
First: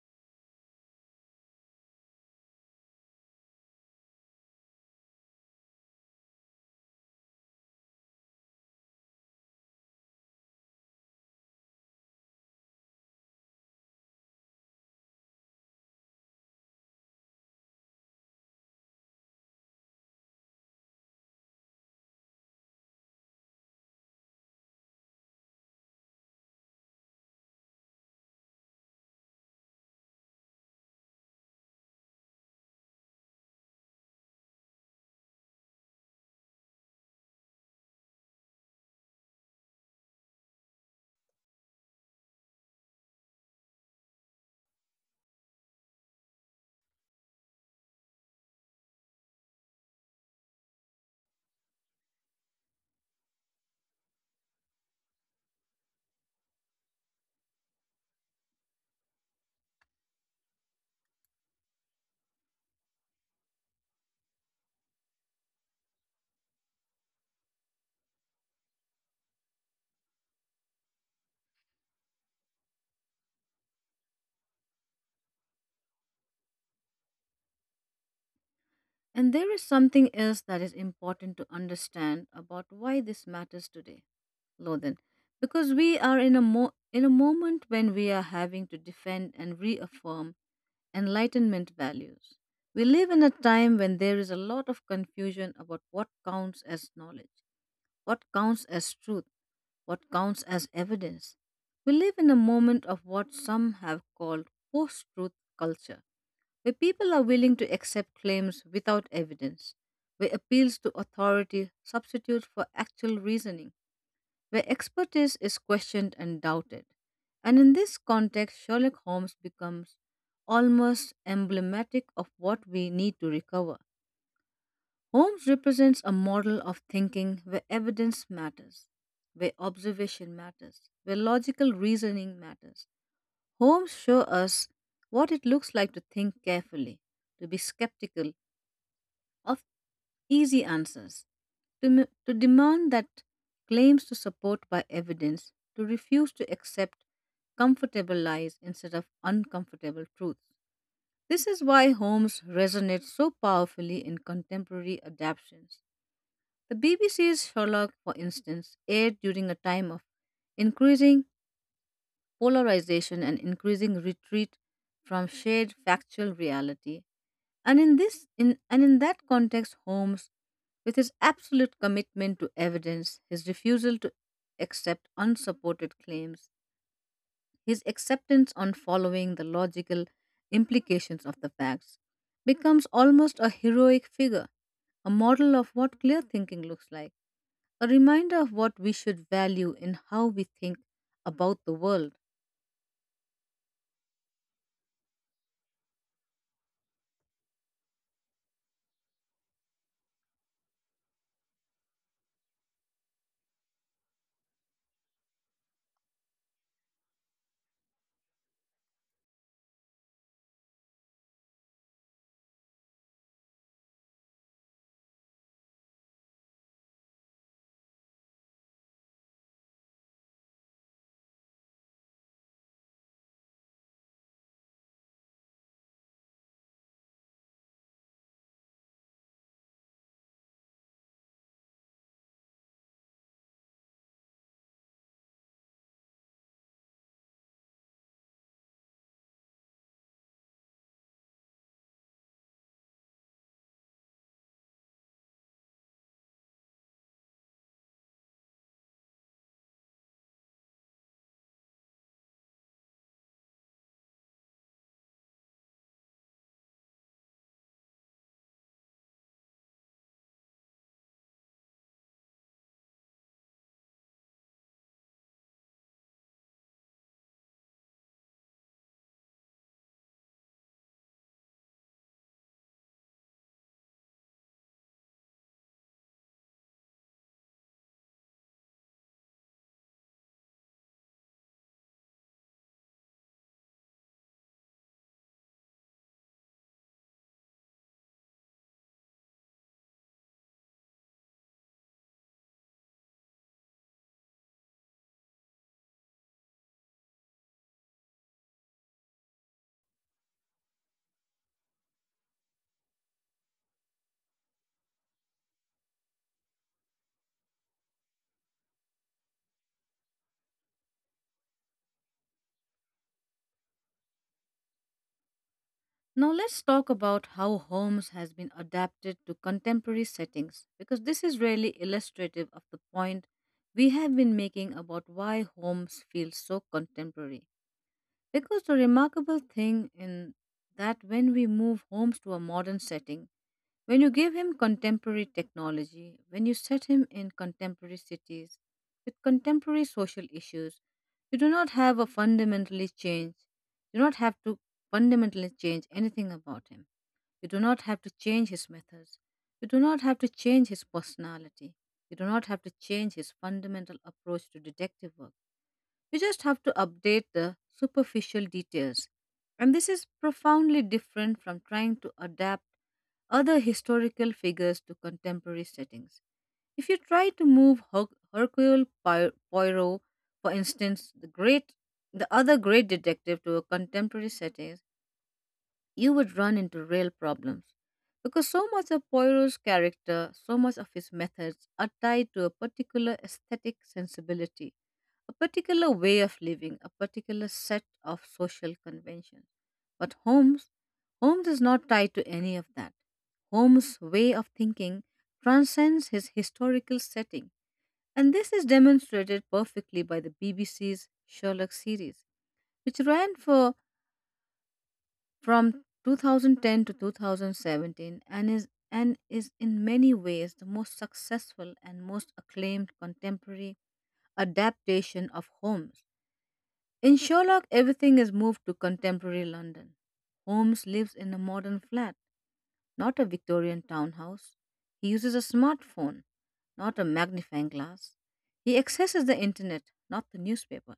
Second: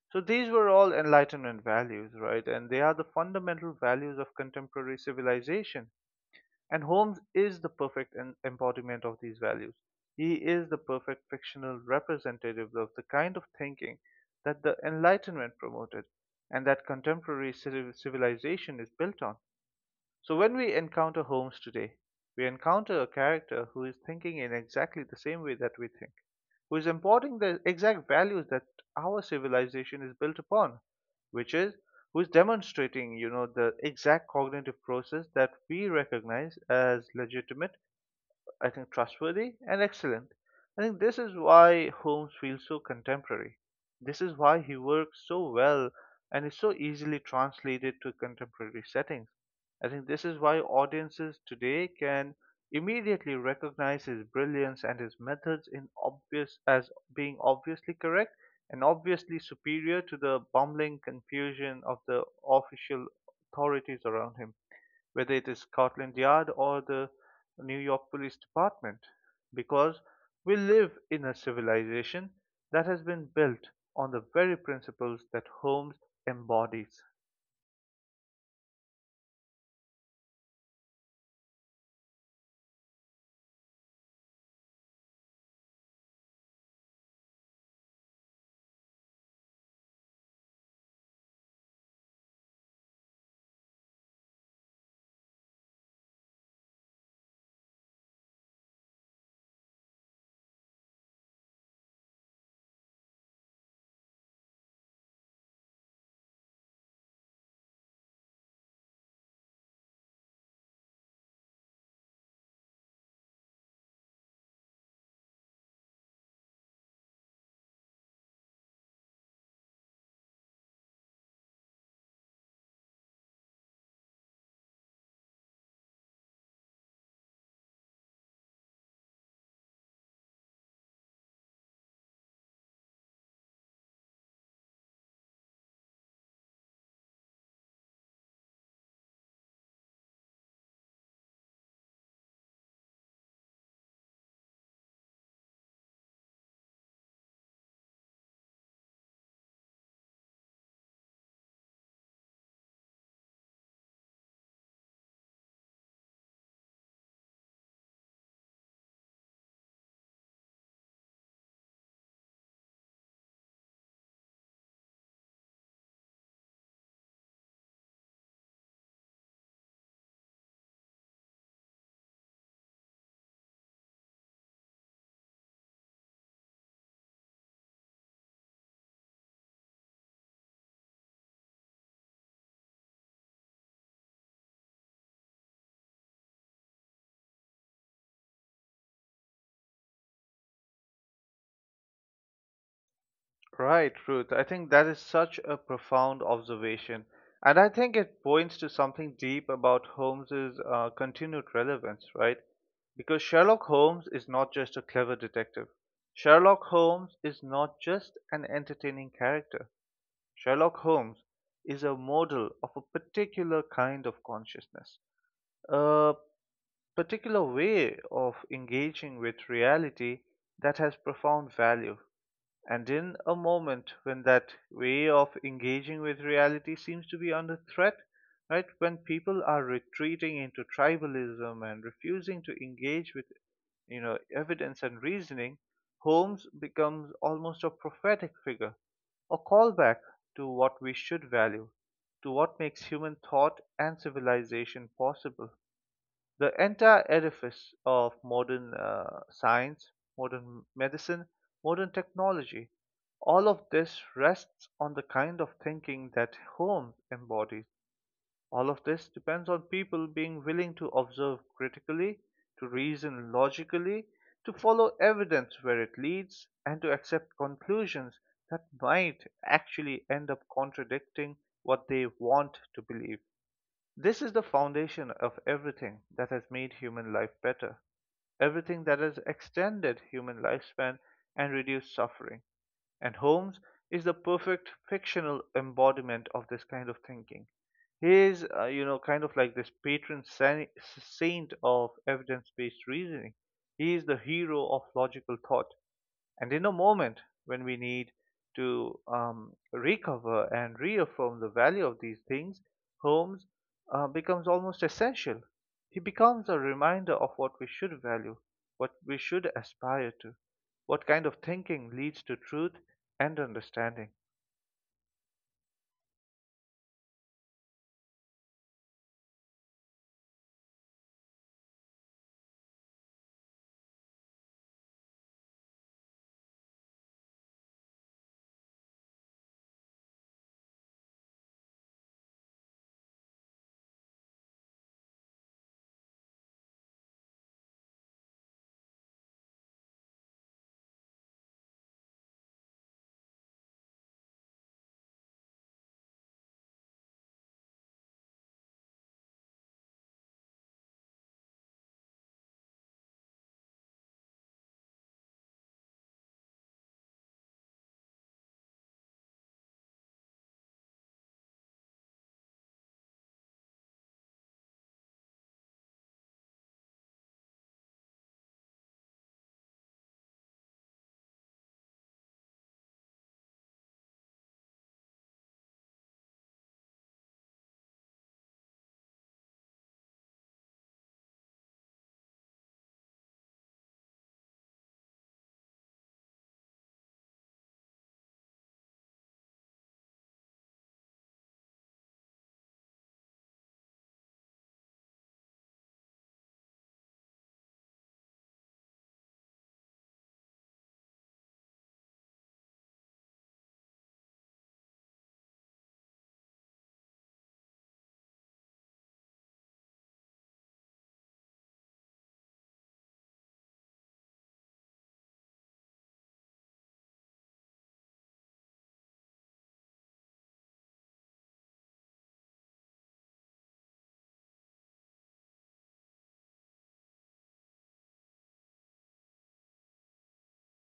S1: So these were all Enlightenment values, right? And they are the fundamental values of contemporary civilization, and Holmes is the perfect embodiment of these values. He is the perfect fictional representative of the kind of thinking that the Enlightenment promoted and that contemporary civilization is built on. So when we encounter Holmes today, we encounter a character who is thinking in exactly the same way that we think, who is importing the exact values that our civilization is built upon, which is who is demonstrating, you know, the exact cognitive process that we recognize as legitimate, I think, trustworthy and excellent. I think this is why Holmes feels so contemporary. This is why he works so well and is so easily translated to contemporary settings. I think this is why audiences today can immediately recognize his brilliance and his methods in obvious as being obviously correct and obviously superior to the bumbling confusion of the official authorities around him, whether it is Scotland Yard or the New York Police Department, because we live in a civilization that has been built on the very principles that Holmes embodies.
S2: And there is something else that is important to understand about why this matters today, Lodhan, because we are in a in a moment when we are having to defend and reaffirm enlightenment values. We live in a time when there is a lot of confusion about what counts as knowledge, what counts as truth, what counts as evidence. We live in a moment of what some have called post truth culture, where people are willing to accept claims without evidence, where appeals to authority substitute for actual reasoning, where expertise is questioned and doubted. And in this context, Sherlock Holmes becomes almost emblematic of what we need to recover. Holmes represents a model of thinking where evidence matters, where observation matters, where logical reasoning matters. Holmes shows us what it looks like to think carefully, to be skeptical of easy answers, to demand that claims to support by evidence, to refuse to accept comfortable lies instead of uncomfortable truths. This is why Holmes resonates so powerfully in contemporary adaptations. The BBC's Sherlock, for instance, aired during a time of increasing polarization and increasing retreat from shared factual reality, and in this in and in that context, Holmes, with his absolute commitment to evidence, his refusal to accept unsupported claims, his acceptance on following the logical implications of the facts, becomes almost a heroic figure, a model of what clear thinking looks like, a reminder of what we should value in how we think about the world.
S1: Right, Ruth. I think that is such a profound observation. And I think it points to something deep about Holmes's continued relevance, right? Because Sherlock Holmes is not just a clever detective. Sherlock Holmes is not just an entertaining character. Sherlock Holmes is a model of a particular kind of consciousness, a particular way of engaging with reality that has profound value. And in a moment when that way of engaging with reality seems to be under threat, right, when people are retreating into tribalism and refusing to engage with, you know, evidence and reasoning, Holmes becomes almost a prophetic figure, a callback to what we should value, to what makes human thought and civilization possible. The entire edifice of modern science, modern medicine, modern technology, all of this rests on the kind of thinking that Holmes embodies. All of this depends on people being willing to observe critically, to reason logically, to follow evidence where it leads, and to accept conclusions that might actually end up contradicting what they want to believe. This is the foundation of everything that has made human life better, everything that has extended human lifespan and reduced suffering. And Holmes is the perfect fictional embodiment of this kind of thinking. He is, kind of like this patron saint of evidence based reasoning. He is the hero of logical thought. And in a moment when we need to recover and reaffirm the value of these things, Holmes becomes almost essential. He becomes a reminder of what we should value, what we should aspire to, what kind of thinking leads to truth and understanding.
S2: Now let's talk about how Holmes has been adapted to contemporary settings, because this is really illustrative of the point we have been making about why Holmes feels so contemporary. Because the remarkable thing in that when we move Holmes to a modern setting, when you give him contemporary technology, when you set him in contemporary cities with contemporary social issues, you do not have a fundamentally change. You do not have to fundamentally change anything about him. You do not have to change his methods. You do not have to change his personality. You do not have to change his fundamental approach to detective work. We just have to update the superficial details. And this is profoundly different from trying to adapt other historical figures to contemporary settings. If you try to move Poirot, for instance, the the other great detective, to a contemporary setting, you would run into real problems, because so much of Poirot's character, so much of his methods, are tied to a particular aesthetic sensibility, a particular way of living, a particular set of social conventions. But Holmes, Holmes is not tied to any of that. Holmes' way of thinking transcends his historical setting, and this is demonstrated perfectly by the BBC's Sherlock series, which ran for from 2010 to 2017, and is in many ways the most successful and most acclaimed contemporary adaptation of Holmes. In Sherlock, everything is moved to contemporary London. Holmes lives in a modern flat, not a Victorian townhouse. He uses a smartphone, not a magnifying glass. He accesses the internet, not the newspaper.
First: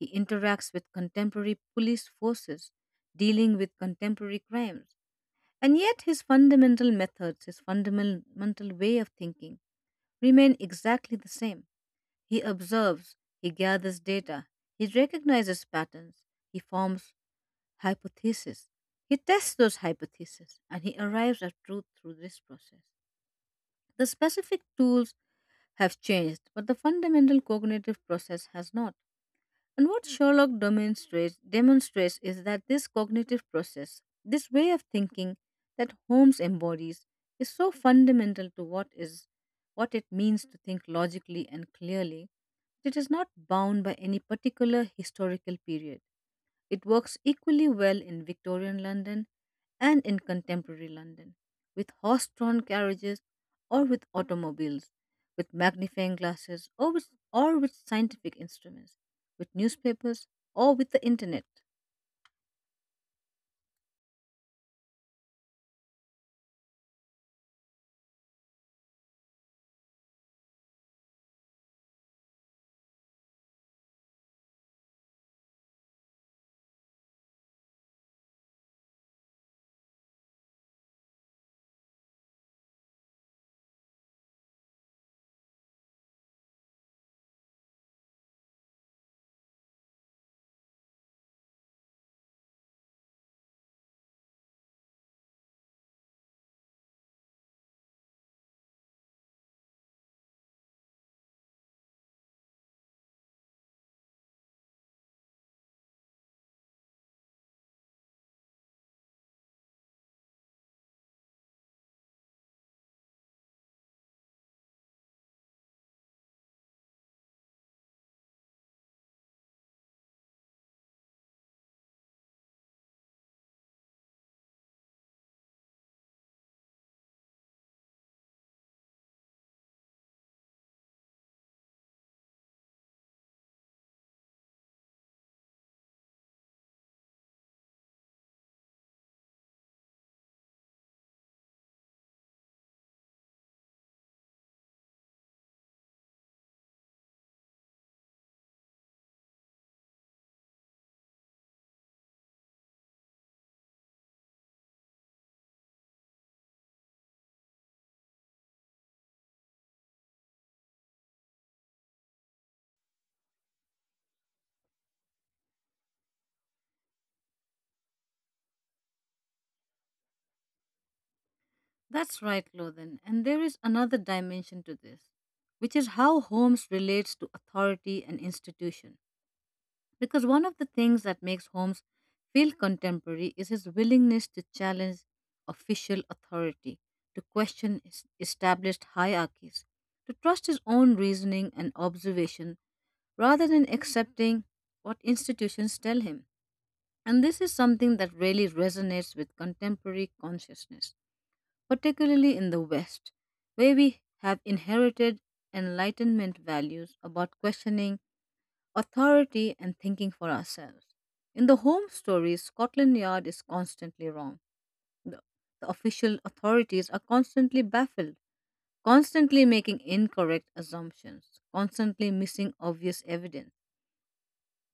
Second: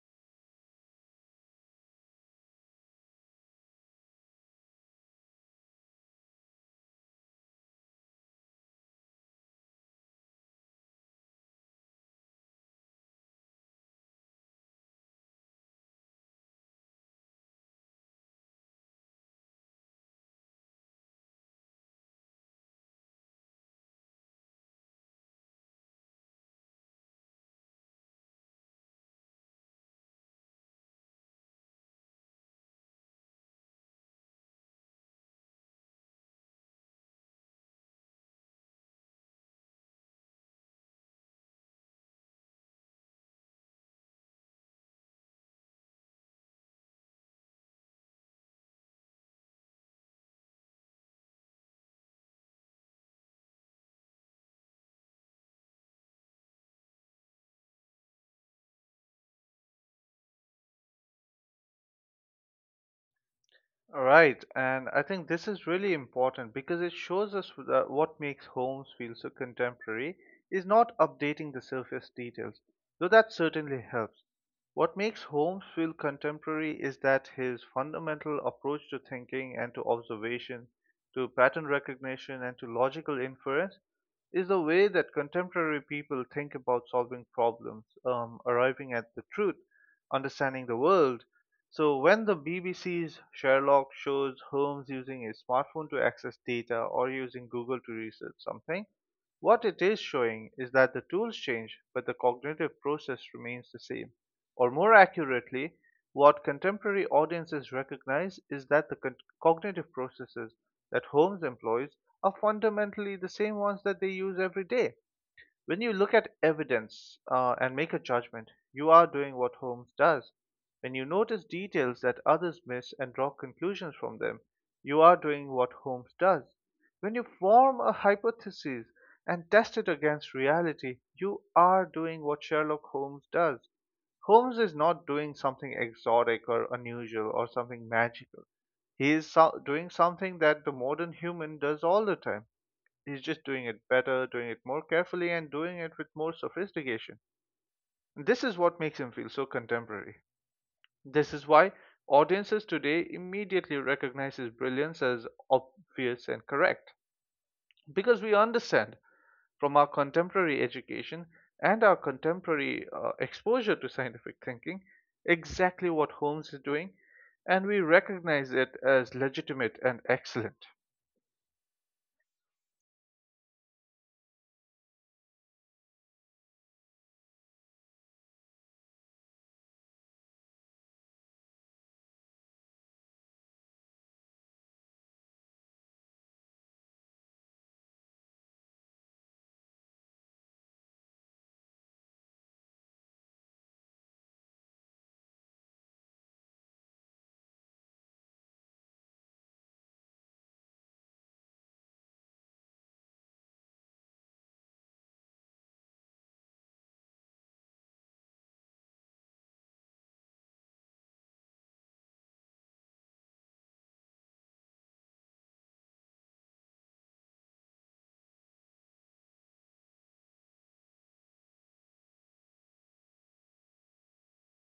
S2: He interacts with contemporary police forces dealing with contemporary crimes. And yet, his fundamental methods, his fundamental way of thinking, remain exactly the same. He observes, he gathers data, he recognizes patterns, he forms hypotheses. He tests those hypotheses and he arrives at truth through this process. The specific tools have changed, but the fundamental cognitive process has not. And what Sherlock demonstrates is that this cognitive process, this way of thinking that Holmes embodies, is so fundamental to what is what it means to think logically and clearly, that it is not bound by any particular historical period. It works equally well in Victorian London and in contemporary London, with horse drawn carriages or with automobiles, with magnifying glasses or or with scientific instruments, with newspapers or with the internet.
S1: All right, and I think this is really important because it shows us that what makes Holmes feel so contemporary is not updating the surface details, though that certainly helps. What makes Holmes feel contemporary is that his fundamental approach to thinking and to observation, to pattern recognition and to logical inference is the way that contemporary people think about solving problems, arriving at the truth, understanding the world. So when the BBC's Sherlock shows Holmes using a smartphone to access data or using Google to research something, what it is showing is that the tools change, but the cognitive process remains the same. Or more accurately, what contemporary audiences recognize is that the cognitive processes that Holmes employs are fundamentally the same ones that they use every day. When you look at evidence and make a judgment, you are doing what Holmes does. When you notice details that others miss and draw conclusions from them, you are doing what Holmes does. When you form a hypothesis and test it against reality, you are doing what Sherlock Holmes does. Holmes is not doing something exotic or unusual or something magical. He is doing something that the modern human does all the time. He's just doing it better, doing it more carefully, and doing it with more sophistication. This is what makes him feel so contemporary. This is why audiences today immediately recognize his brilliance as obvious and correct. Because we understand from our contemporary education and our contemporary exposure to scientific thinking exactly what Holmes is doing, and we recognize it as legitimate and excellent.
S2: That's right, Lothan, and there is another dimension to this, which is how Holmes relates to authority and institution. Because one of the things that makes Holmes feel contemporary is his willingness to challenge official authority, to question established hierarchies, to trust his own reasoning and observation rather than accepting what institutions tell him. And this is something that really resonates with contemporary consciousness, particularly in the West, where we have inherited Enlightenment values about questioning authority, and thinking for ourselves. In the home stories, Scotland Yard is constantly wrong. The, the official authorities are constantly baffled, constantly making incorrect assumptions, constantly missing obvious evidence.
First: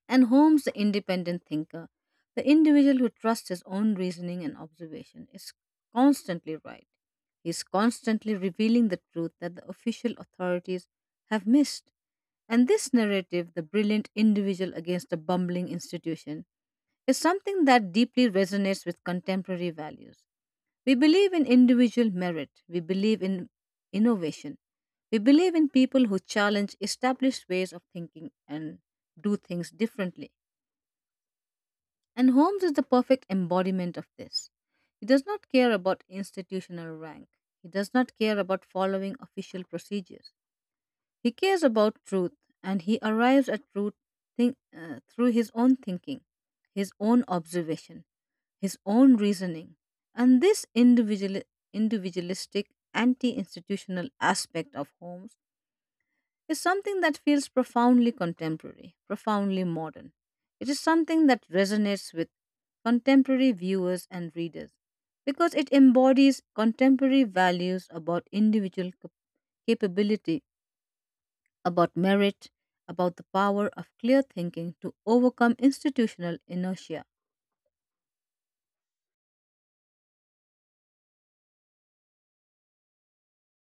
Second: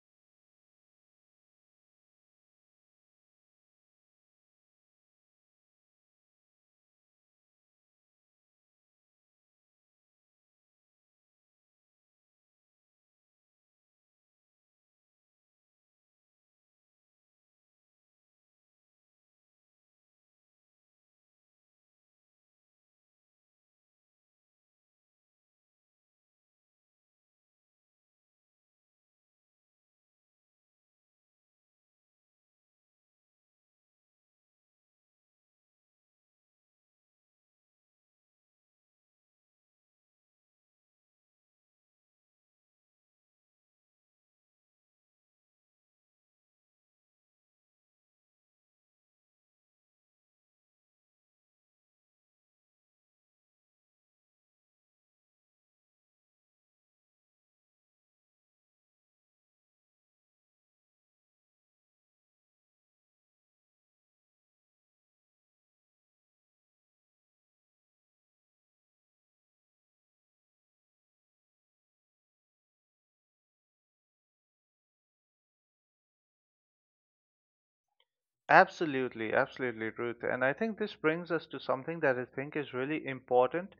S2: And Holmes, the independent thinker, the individual who trusts his own reasoning and observation, is constantly right. He is constantly revealing the truth that the official authorities have missed. And this narrative, the brilliant individual against a bumbling institution, is something that deeply resonates with contemporary values. We believe in individual merit, we believe in innovation, we believe in people who challenge established ways of thinking and do things differently. And Holmes is the perfect embodiment of this. He does not care about institutional rank, he does not care about following official procedures. He cares about truth, and he arrives at truth through his own thinking, his own observation, his own reasoning. And this individual, individualistic, anti institutional aspect of Holmes is something that feels profoundly contemporary, profoundly modern. It is something that resonates with contemporary viewers and readers because it embodies contemporary values about individual capability, about merit, about the power of clear thinking to overcome institutional inertia.
S1: Absolutely, absolutely, Ruth. And I think this brings us to something that I think is really important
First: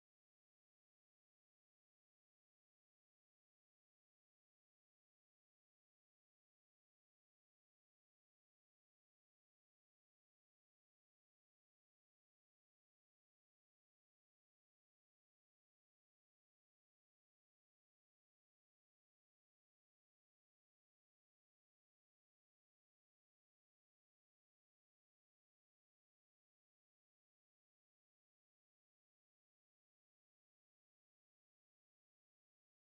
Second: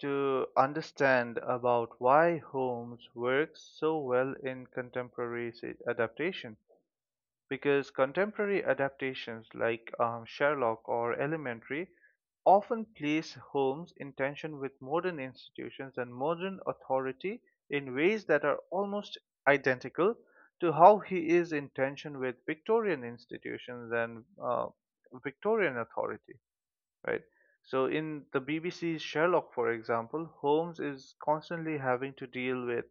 S1: to understand about why Holmes works so well in contemporary adaptation, because contemporary adaptations like Sherlock or Elementary often place Holmes in tension with modern institutions and modern authority in ways that are almost identical to how he is in tension with Victorian institutions and Victorian authority, right? So in the BBC's Sherlock, for example, Holmes is constantly having to deal with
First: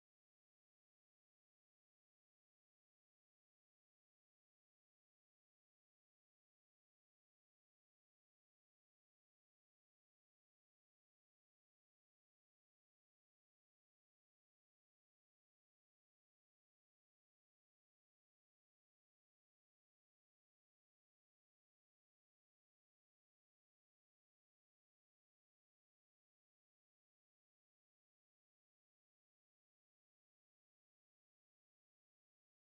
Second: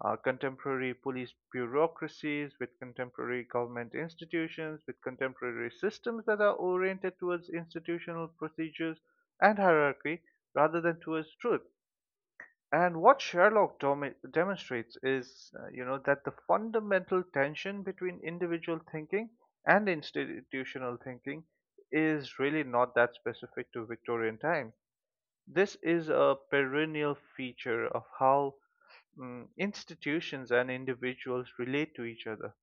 S1: contemporary police bureaucracies, with contemporary government institutions, with contemporary systems that are oriented towards institutional procedures and hierarchy rather than towards truth. And what Sherlock demonstrates is, that the fundamental tension between individual thinking and institutional thinking is really not that specific to Victorian time. This is a perennial feature of how institutions and individuals relate to each other.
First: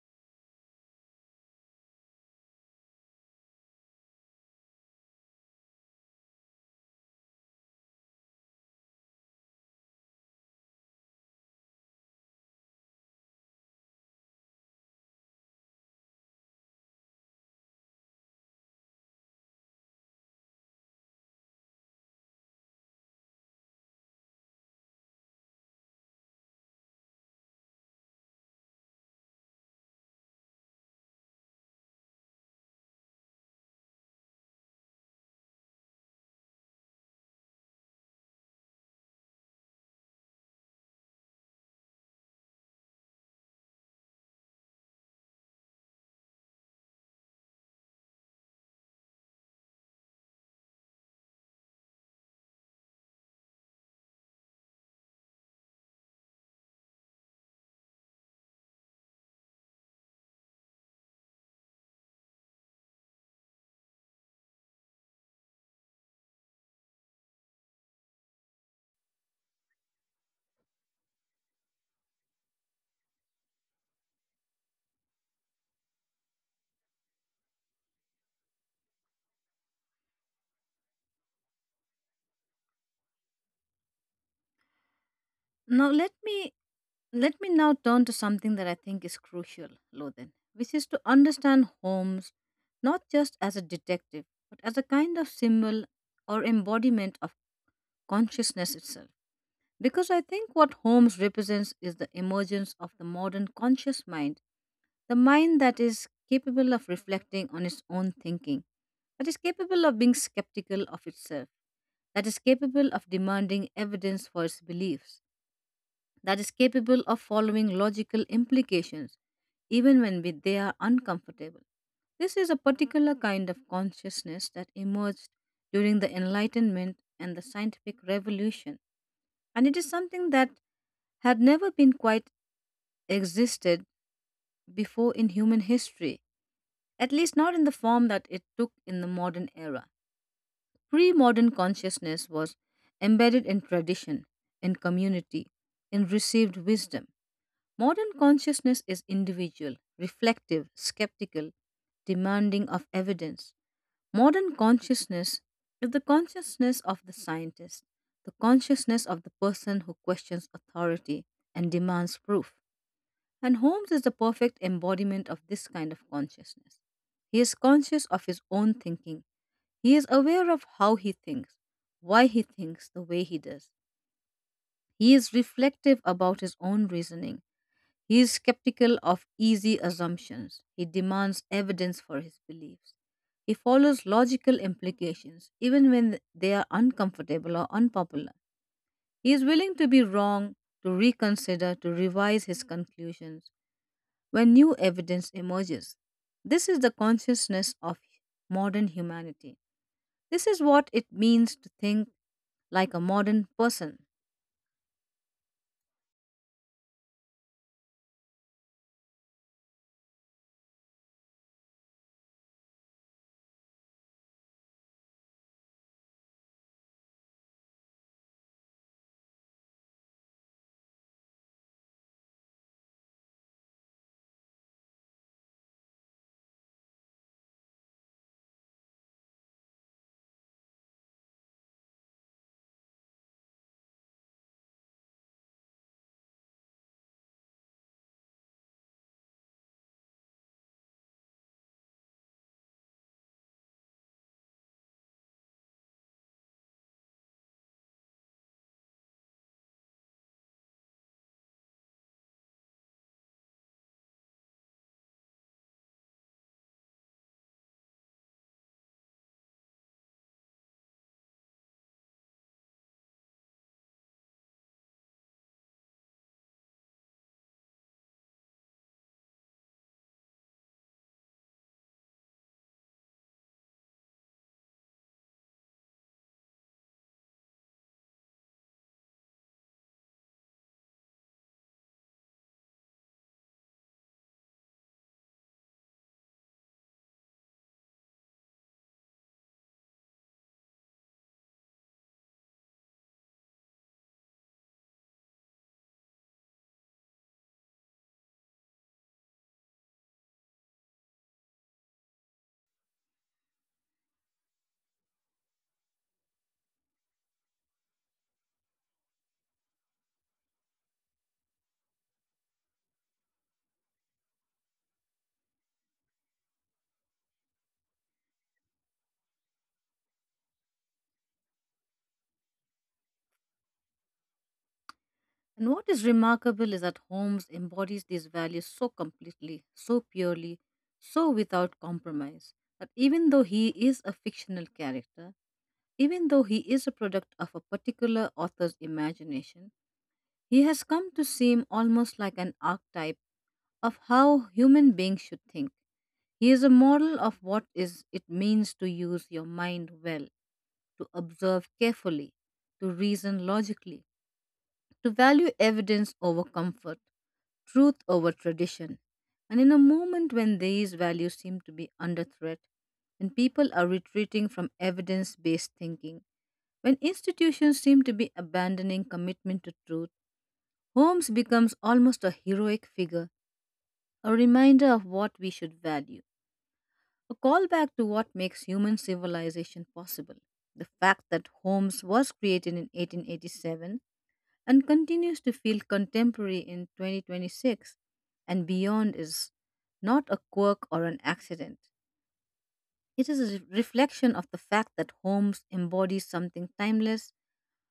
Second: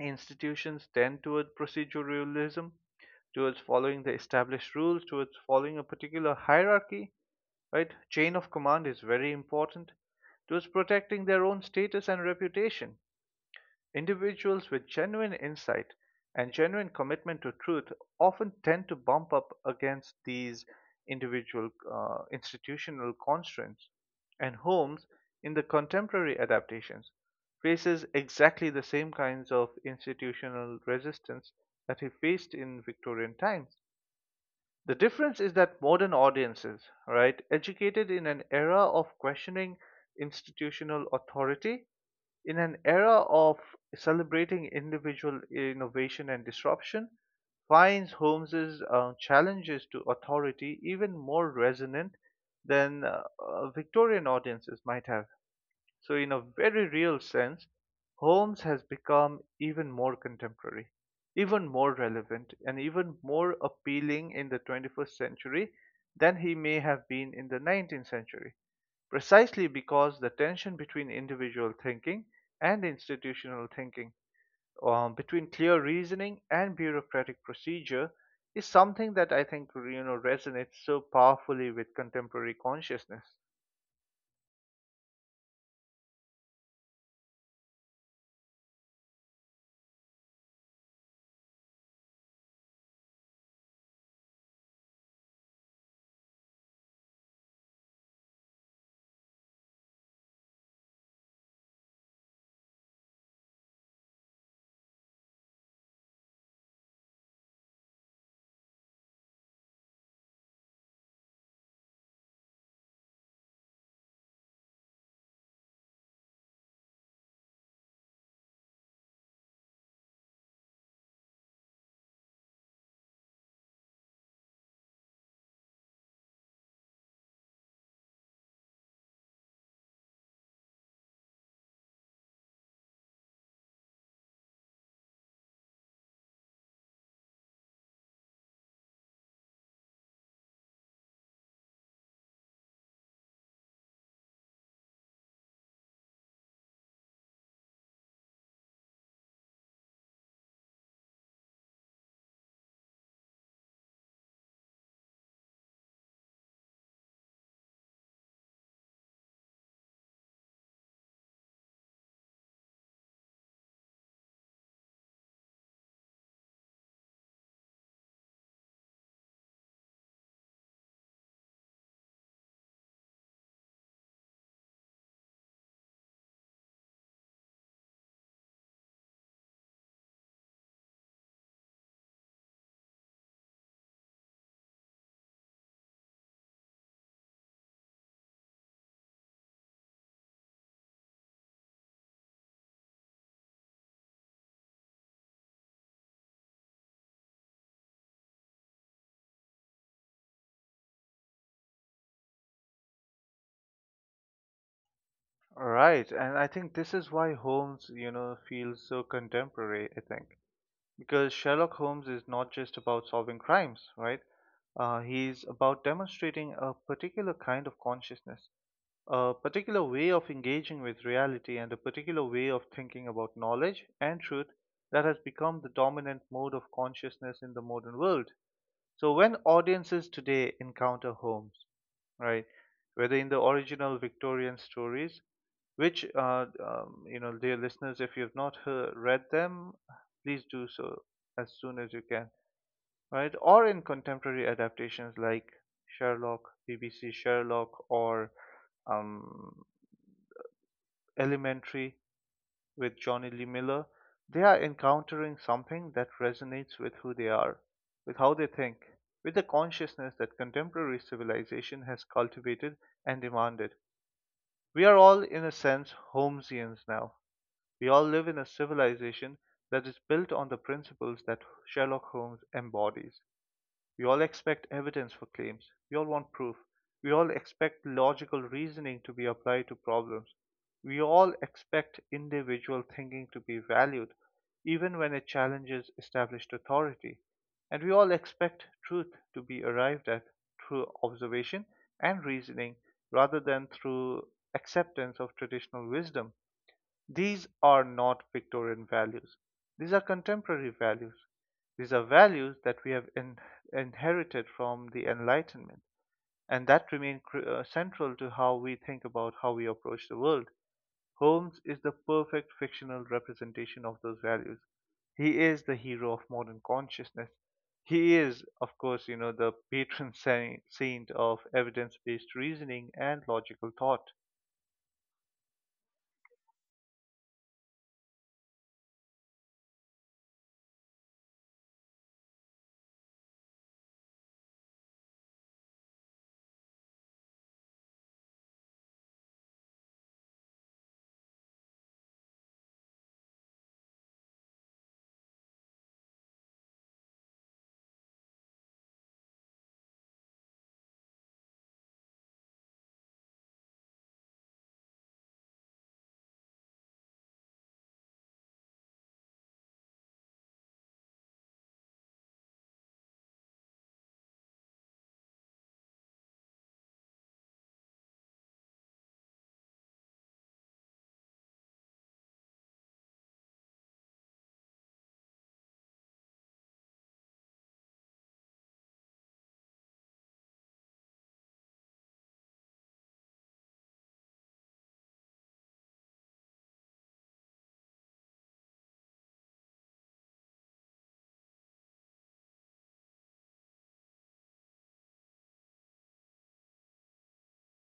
S1: Institutions tend toward proceduralism, towards following the established rules, towards following a particular hierarchy, right? Chain of command is very important. Those protecting their own status and reputation, individuals with genuine insight and genuine commitment to truth often tend to bump up against these individual institutional constraints. And Holmes, in the contemporary adaptations, faces exactly the same kinds of institutional resistance that he faced in Victorian times. The difference is that modern audiences, right, educated in an era of questioning institutional authority, in an era of celebrating individual innovation and disruption, finds Holmes's challenges to authority even more resonant than Victorian audiences might have. So, in a very real sense, Holmes has become even more contemporary, even more relevant, and even more appealing in the 21st century than he may have been in the 19th century, precisely because the tension between individual thinking and institutional thinking, between clear reasoning and bureaucratic procedure, is something that I think you know resonates so powerfully with contemporary consciousness.
S2: Now let me Let me now turn to something that I think is crucial, Lothan, which is to understand Holmes not just as a detective, but as a kind of symbol or embodiment of consciousness itself. Because I think what Holmes represents is the emergence of the modern conscious mind, the mind that is capable of reflecting on its own thinking, that is capable of being skeptical of itself, that is capable of demanding evidence for its beliefs, that is capable of following logical implications even when they are uncomfortable. This is a particular kind of consciousness that emerged during the Enlightenment and the scientific revolution, and it is something that had never been quite existed before in human history, at least not in the form that it took in the modern era. Pre modern consciousness was embedded in tradition, in community, in received wisdom. Modern consciousness is individual, reflective, skeptical, demanding of evidence. Modern consciousness is the consciousness of the scientist, the consciousness of the person who questions authority and demands proof. And Holmes is the perfect embodiment of this kind of consciousness. He is conscious of his own thinking, he is aware of how he thinks, why he thinks the way he does. He is reflective about his own reasoning. He is skeptical of easy assumptions. He demands evidence for his beliefs. He follows logical implications, even when they are uncomfortable or unpopular. He is willing to be wrong, to reconsider, to revise his conclusions when new evidence emerges. This is the consciousness of modern humanity. This is what it means to think like a modern person.
S1: Right, and I think this is why Holmes, you know, feels so contemporary, I think. Because Sherlock Holmes is not just about solving crimes, right? He's about demonstrating a particular kind of consciousness, a particular way of engaging with reality, and a particular way of thinking about knowledge and truth that has become the dominant mode of consciousness in the modern world. So when audiences today encounter Holmes, right, whether in the original Victorian stories, which you know, dear listeners, if you've not heard, read them, please do so as soon as you can, right, or in contemporary adaptations like sherlock BBC Sherlock or um, Elementary with Johnny Lee Miller, they are encountering something that resonates with who they are, with how they think, with the consciousness that contemporary civilization has cultivated and demanded. We are all in a sense Holmesians now. We all live in a civilization that is built on the principles that Sherlock Holmes embodies. We all expect evidence for claims. We all want proof. We all expect logical reasoning to be applied to problems. We all expect individual thinking to be valued, even when it challenges established authority. And we all expect truth to be arrived at through observation and reasoning rather than through acceptance of traditional wisdom. These are not Victorian values. These are contemporary values. These are values that we have inherited from the Enlightenment and that remain central to how we think about how we approach the world. Holmes is the perfect fictional representation of those values. He is the hero of modern consciousness. He is, of course, you know, the patron saint of evidence based reasoning and logical thought.
S2: And what is remarkable is that Holmes embodies these values so completely, so purely, so without compromise, that even though he is a fictional character, even though he is a product of a particular author's imagination, he has come to seem almost like an archetype of how human beings should think. He is a model of what is it means to use your mind well, to observe carefully, to reason logically, to value evidence over comfort, truth over tradition. And in a moment when these values seem to be under threat, when people are retreating from evidence based thinking, when institutions seem to be abandoning commitment to truth, Holmes becomes almost a heroic figure, a reminder of what we should value, a callback to what makes human civilization possible. The fact that Holmes was created in 1887 and continues to feel contemporary in 2026 and beyond is not a quirk or an accident. It is a reflection of the fact that Holmes embodies something timeless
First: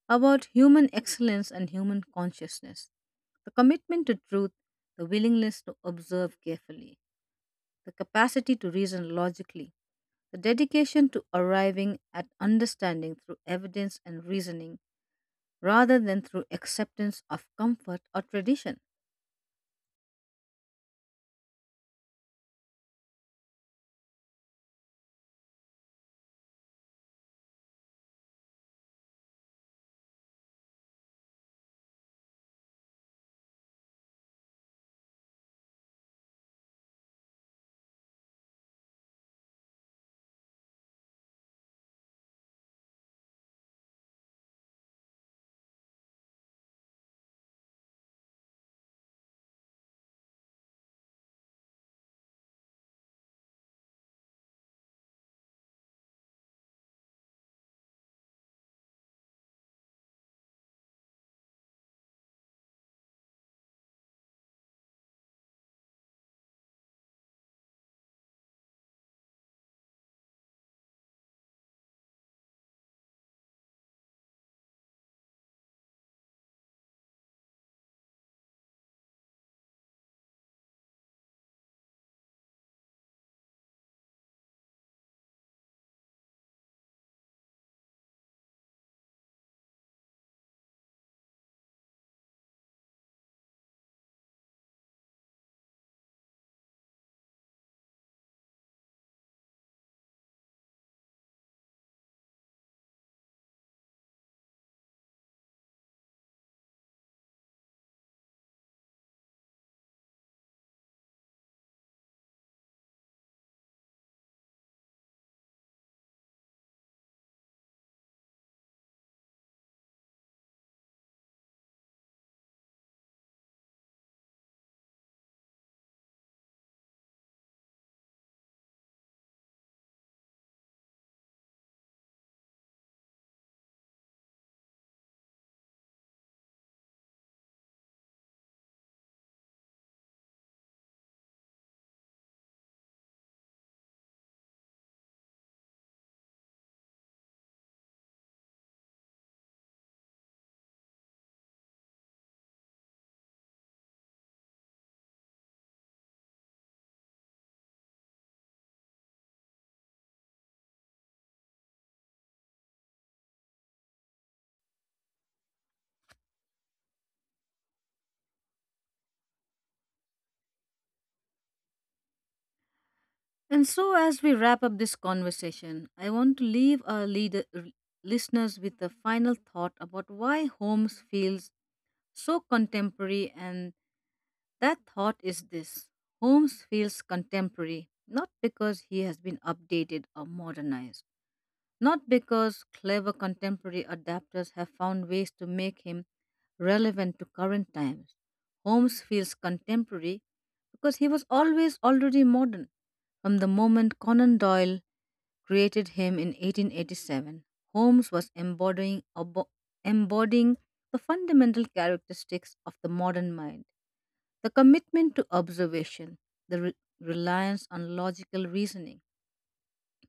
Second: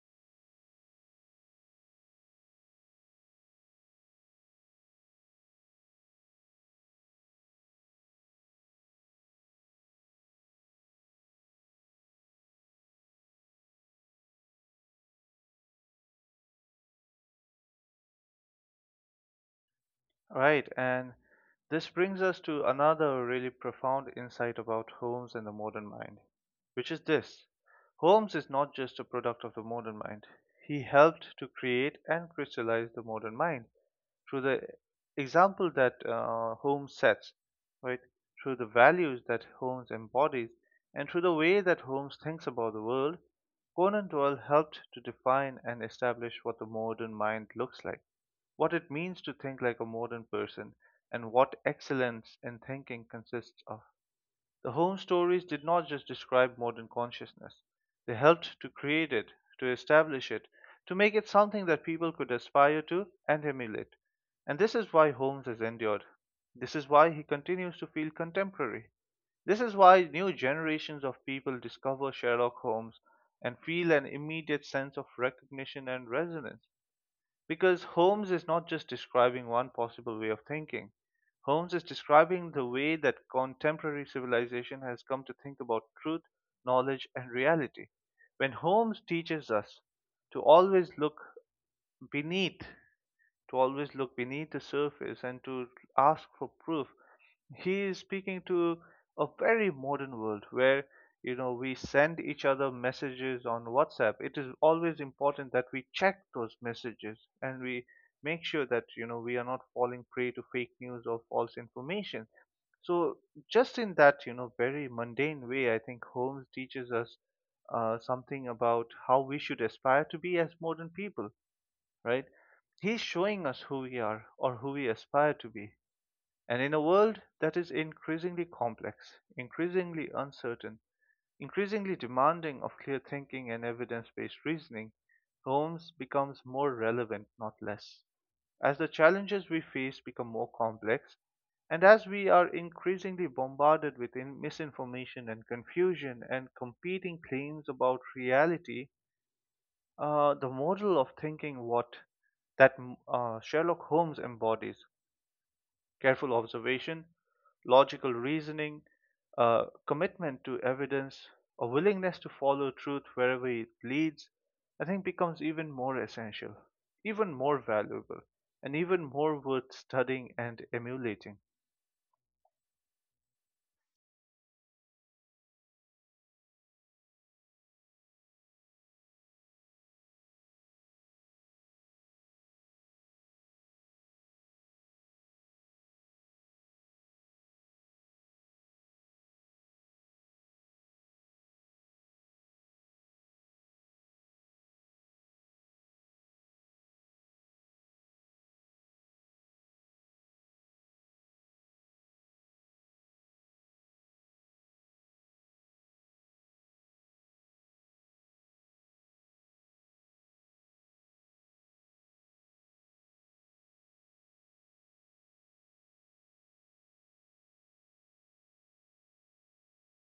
S2: about human excellence and human consciousness, the commitment to truth, the willingness to observe carefully, the capacity to reason logically, the dedication to arriving at understanding through evidence and reasoning rather than through acceptance of comfort or tradition.
S1: Right, and this brings us to another really profound insight about Holmes and the modern mind, which is this: Holmes is not just a product of the modern mind, he helped to create and crystallize the modern mind through the example that Holmes sets, right? Through the values that Holmes embodies, and through the way that Holmes thinks about the world, Conan Doyle helped to define and establish what the modern mind looks like, what it means to think like a modern person, and what excellence in thinking consists of. The home stories did not just describe modern consciousness, they helped to create it, to establish it, to make it something that people could aspire to and emulate. And this is why Holmes has endured. This is why he continues to feel contemporary. This is why new generations of people discover Sherlock Holmes and feel an immediate sense of recognition and resonance. Because Holmes is not just describing one possible way of thinking, Holmes is describing the way that contemporary civilization has come to think about truth, knowledge, and reality. When Holmes teaches us to always look beneath, to always look beneath the surface and to ask for proof, he is speaking to a very modern world where you know we send each other messages on WhatsApp. It is always important that we check those messages and we make sure that you know we are not falling prey to fake news or false information. So just in that you know very mundane way I think Holmes teaches us something about how we should aspire to be as modern people, right? He's showing us who we are or who we aspire to be. And in a world that is increasingly complex, increasingly uncertain, increasingly demanding of clear thinking and evidence based reasoning, Holmes becomes more relevant, not less. As the challenges we face become more complex, and as we are increasingly bombarded with misinformation and confusion and competing claims about reality, the model of thinking what that mm, Sherlock Holmes embodies, careful observation, logical reasoning, commitment to evidence, a willingness to follow truth wherever it leads, I think becomes even more essential, even more valuable, and even more worth studying and emulating.
S2: And so, as we wrap up this conversation, I want to leave our listeners with a final thought about why Holmes feels so contemporary. And that thought is this: Holmes feels contemporary not because he has been updated or modernized, not because clever contemporary adapters have found ways to make him relevant to current times. Holmes feels contemporary because he was always already modern. From the moment Conan Doyle created him in 1887, Holmes was embodying the fundamental characteristics of the modern mind, the commitment to observation, the reliance on logical reasoning,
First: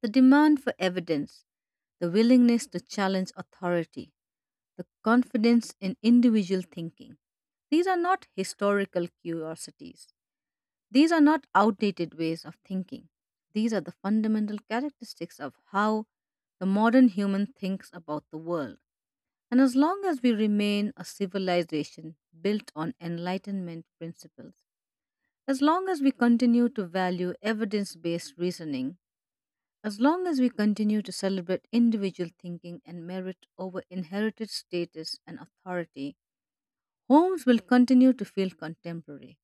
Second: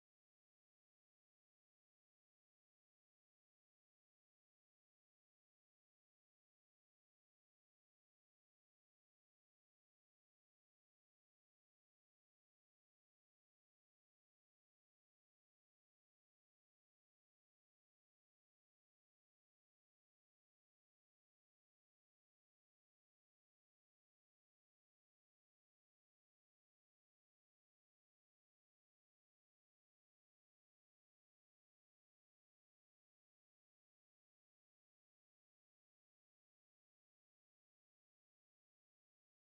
S2: the demand for evidence, the willingness to challenge authority, the confidence in individual thinking. These are not historical curiosities. These are not outdated ways of thinking. These are the fundamental characteristics of how the modern human thinks about the world. And as long as we remain a civilization built on Enlightenment principles, as long as we continue to value evidence based reasoning, as long as we continue to celebrate individual thinking and merit over inherited status and authority, Holmes will continue to feel contemporary.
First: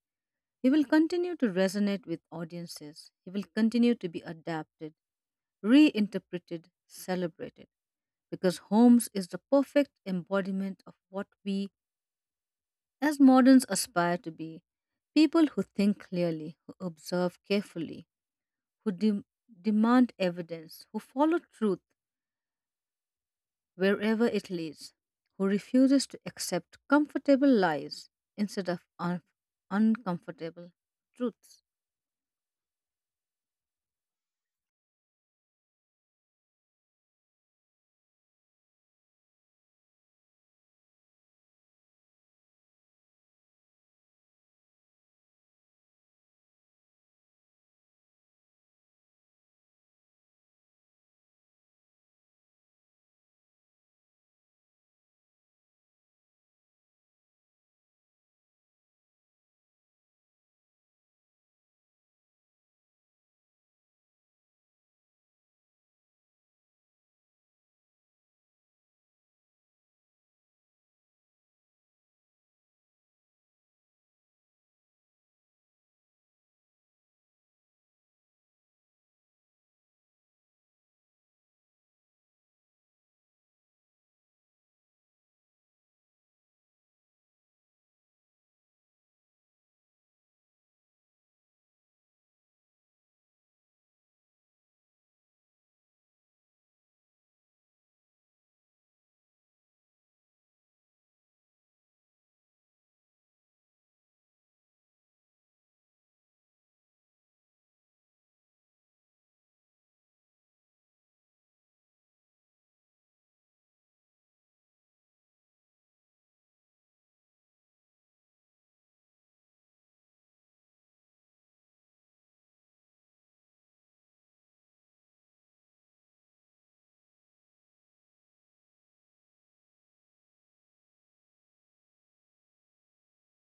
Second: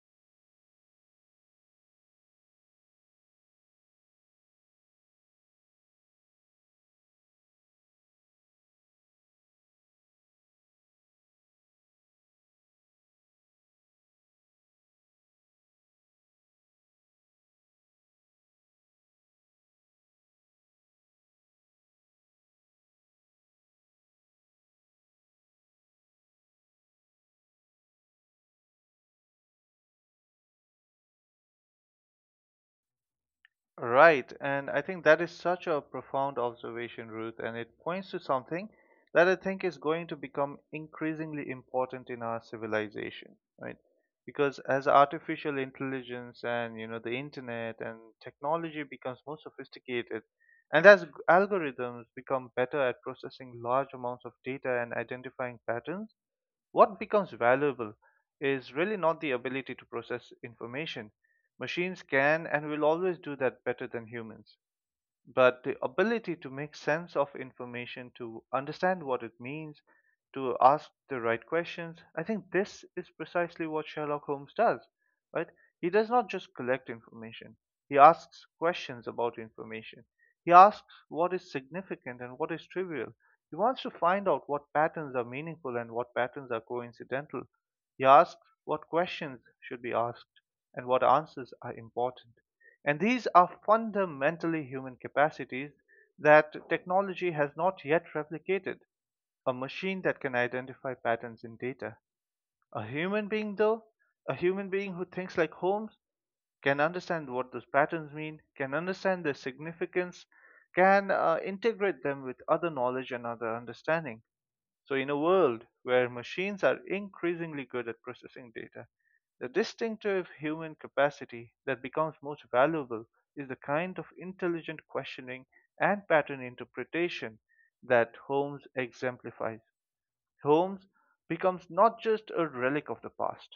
S2: He will continue to resonate with audiences. He will continue to be adapted, reinterpreted, celebrated, because Holmes is the perfect embodiment of what we as moderns aspire to be, people who think clearly, who observe carefully, who demand evidence, who follow truth wherever it leads, who refuses to accept comfortable lies instead of uncomfortable truths.
S1: Right, and I think that is such a profound observation, Ruth, and it points to something that I think is going to become increasingly important in our civilization, right? Because as artificial intelligence and you know the internet and technology becomes more sophisticated, and as algorithms become better at processing large amounts of data and identifying patterns, what becomes valuable is really not the ability to process information. Machines can and will always do that better than humans, but the ability to make sense of information, to understand what it means, to ask the right questions. I think this is precisely what Sherlock Holmes does, right? He does not just collect information, he asks questions about information. He asks what is significant and what is trivial. He wants to find out what patterns are meaningful and what patterns are coincidental. He asks what questions should be asked and what answers are important. And these are fundamentally human capacities that technology has not yet replicated. A machine that can identify patterns in data. A human being, though, a human being who thinks like Holmes, can understand what those patterns mean, can understand their significance, can integrate them with other knowledge and other understanding. So, in a world where machines are increasingly good at processing data, the distinctive human capacity that becomes most valuable is the kind of intelligent questioning and pattern interpretation that Holmes exemplifies. Holmes becomes not just a relic of the past,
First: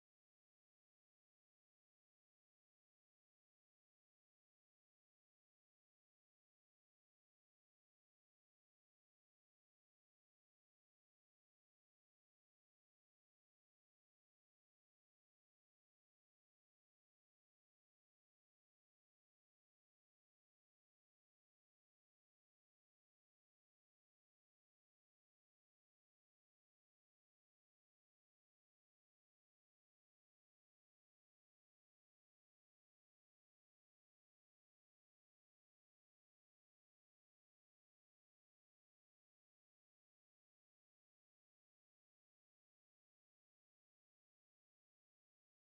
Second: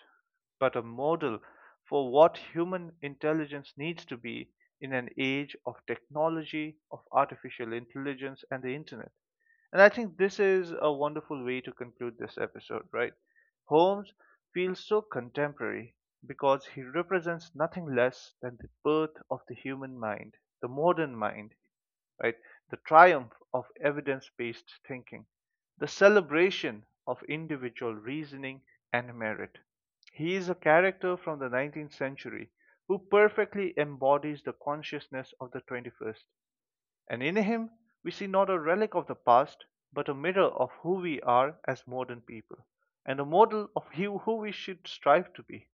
S1: but a model for what human intelligence needs to be in an age of technology, of artificial intelligence, and the internet. And I think this is a wonderful way to conclude this episode, right? Holmes feels so contemporary because he represents nothing less than the birth of the human mind, the modern mind, right? The triumph of evidence based thinking, the celebration of individual reasoning and merit. He is a character from the 19th century who perfectly embodies the consciousness of the 21st, and in him we see not a relic of the past, but a mirror of who we are as modern people, and a model of you who we should strive to be.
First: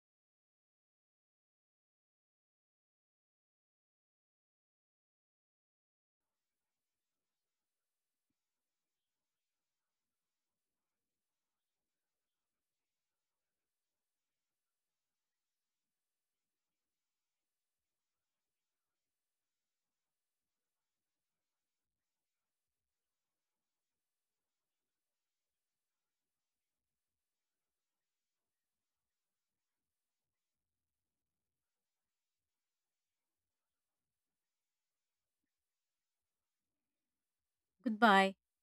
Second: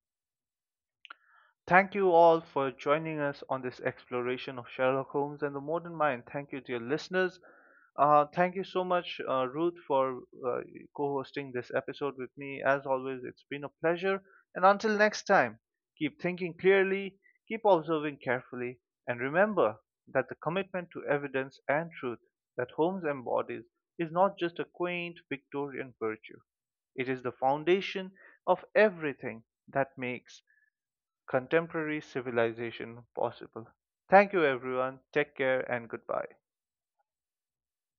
S1: Thank you all for joining us on this exploration of Sherlock Holmes and the modern mind. Thank you, dear listeners. Thank you so much, Ruth, for uh, co hosting this episode with me. As always, it's been a pleasure. And until next time, keep thinking clearly, keep observing carefully, and remember that the commitment to evidence and truth that Holmes embodies is not just a quaint Victorian virtue, it is the foundation of everything that makes contemporary civilization possible. Thank you, everyone. Take care and goodbye.
S2: Goodbye.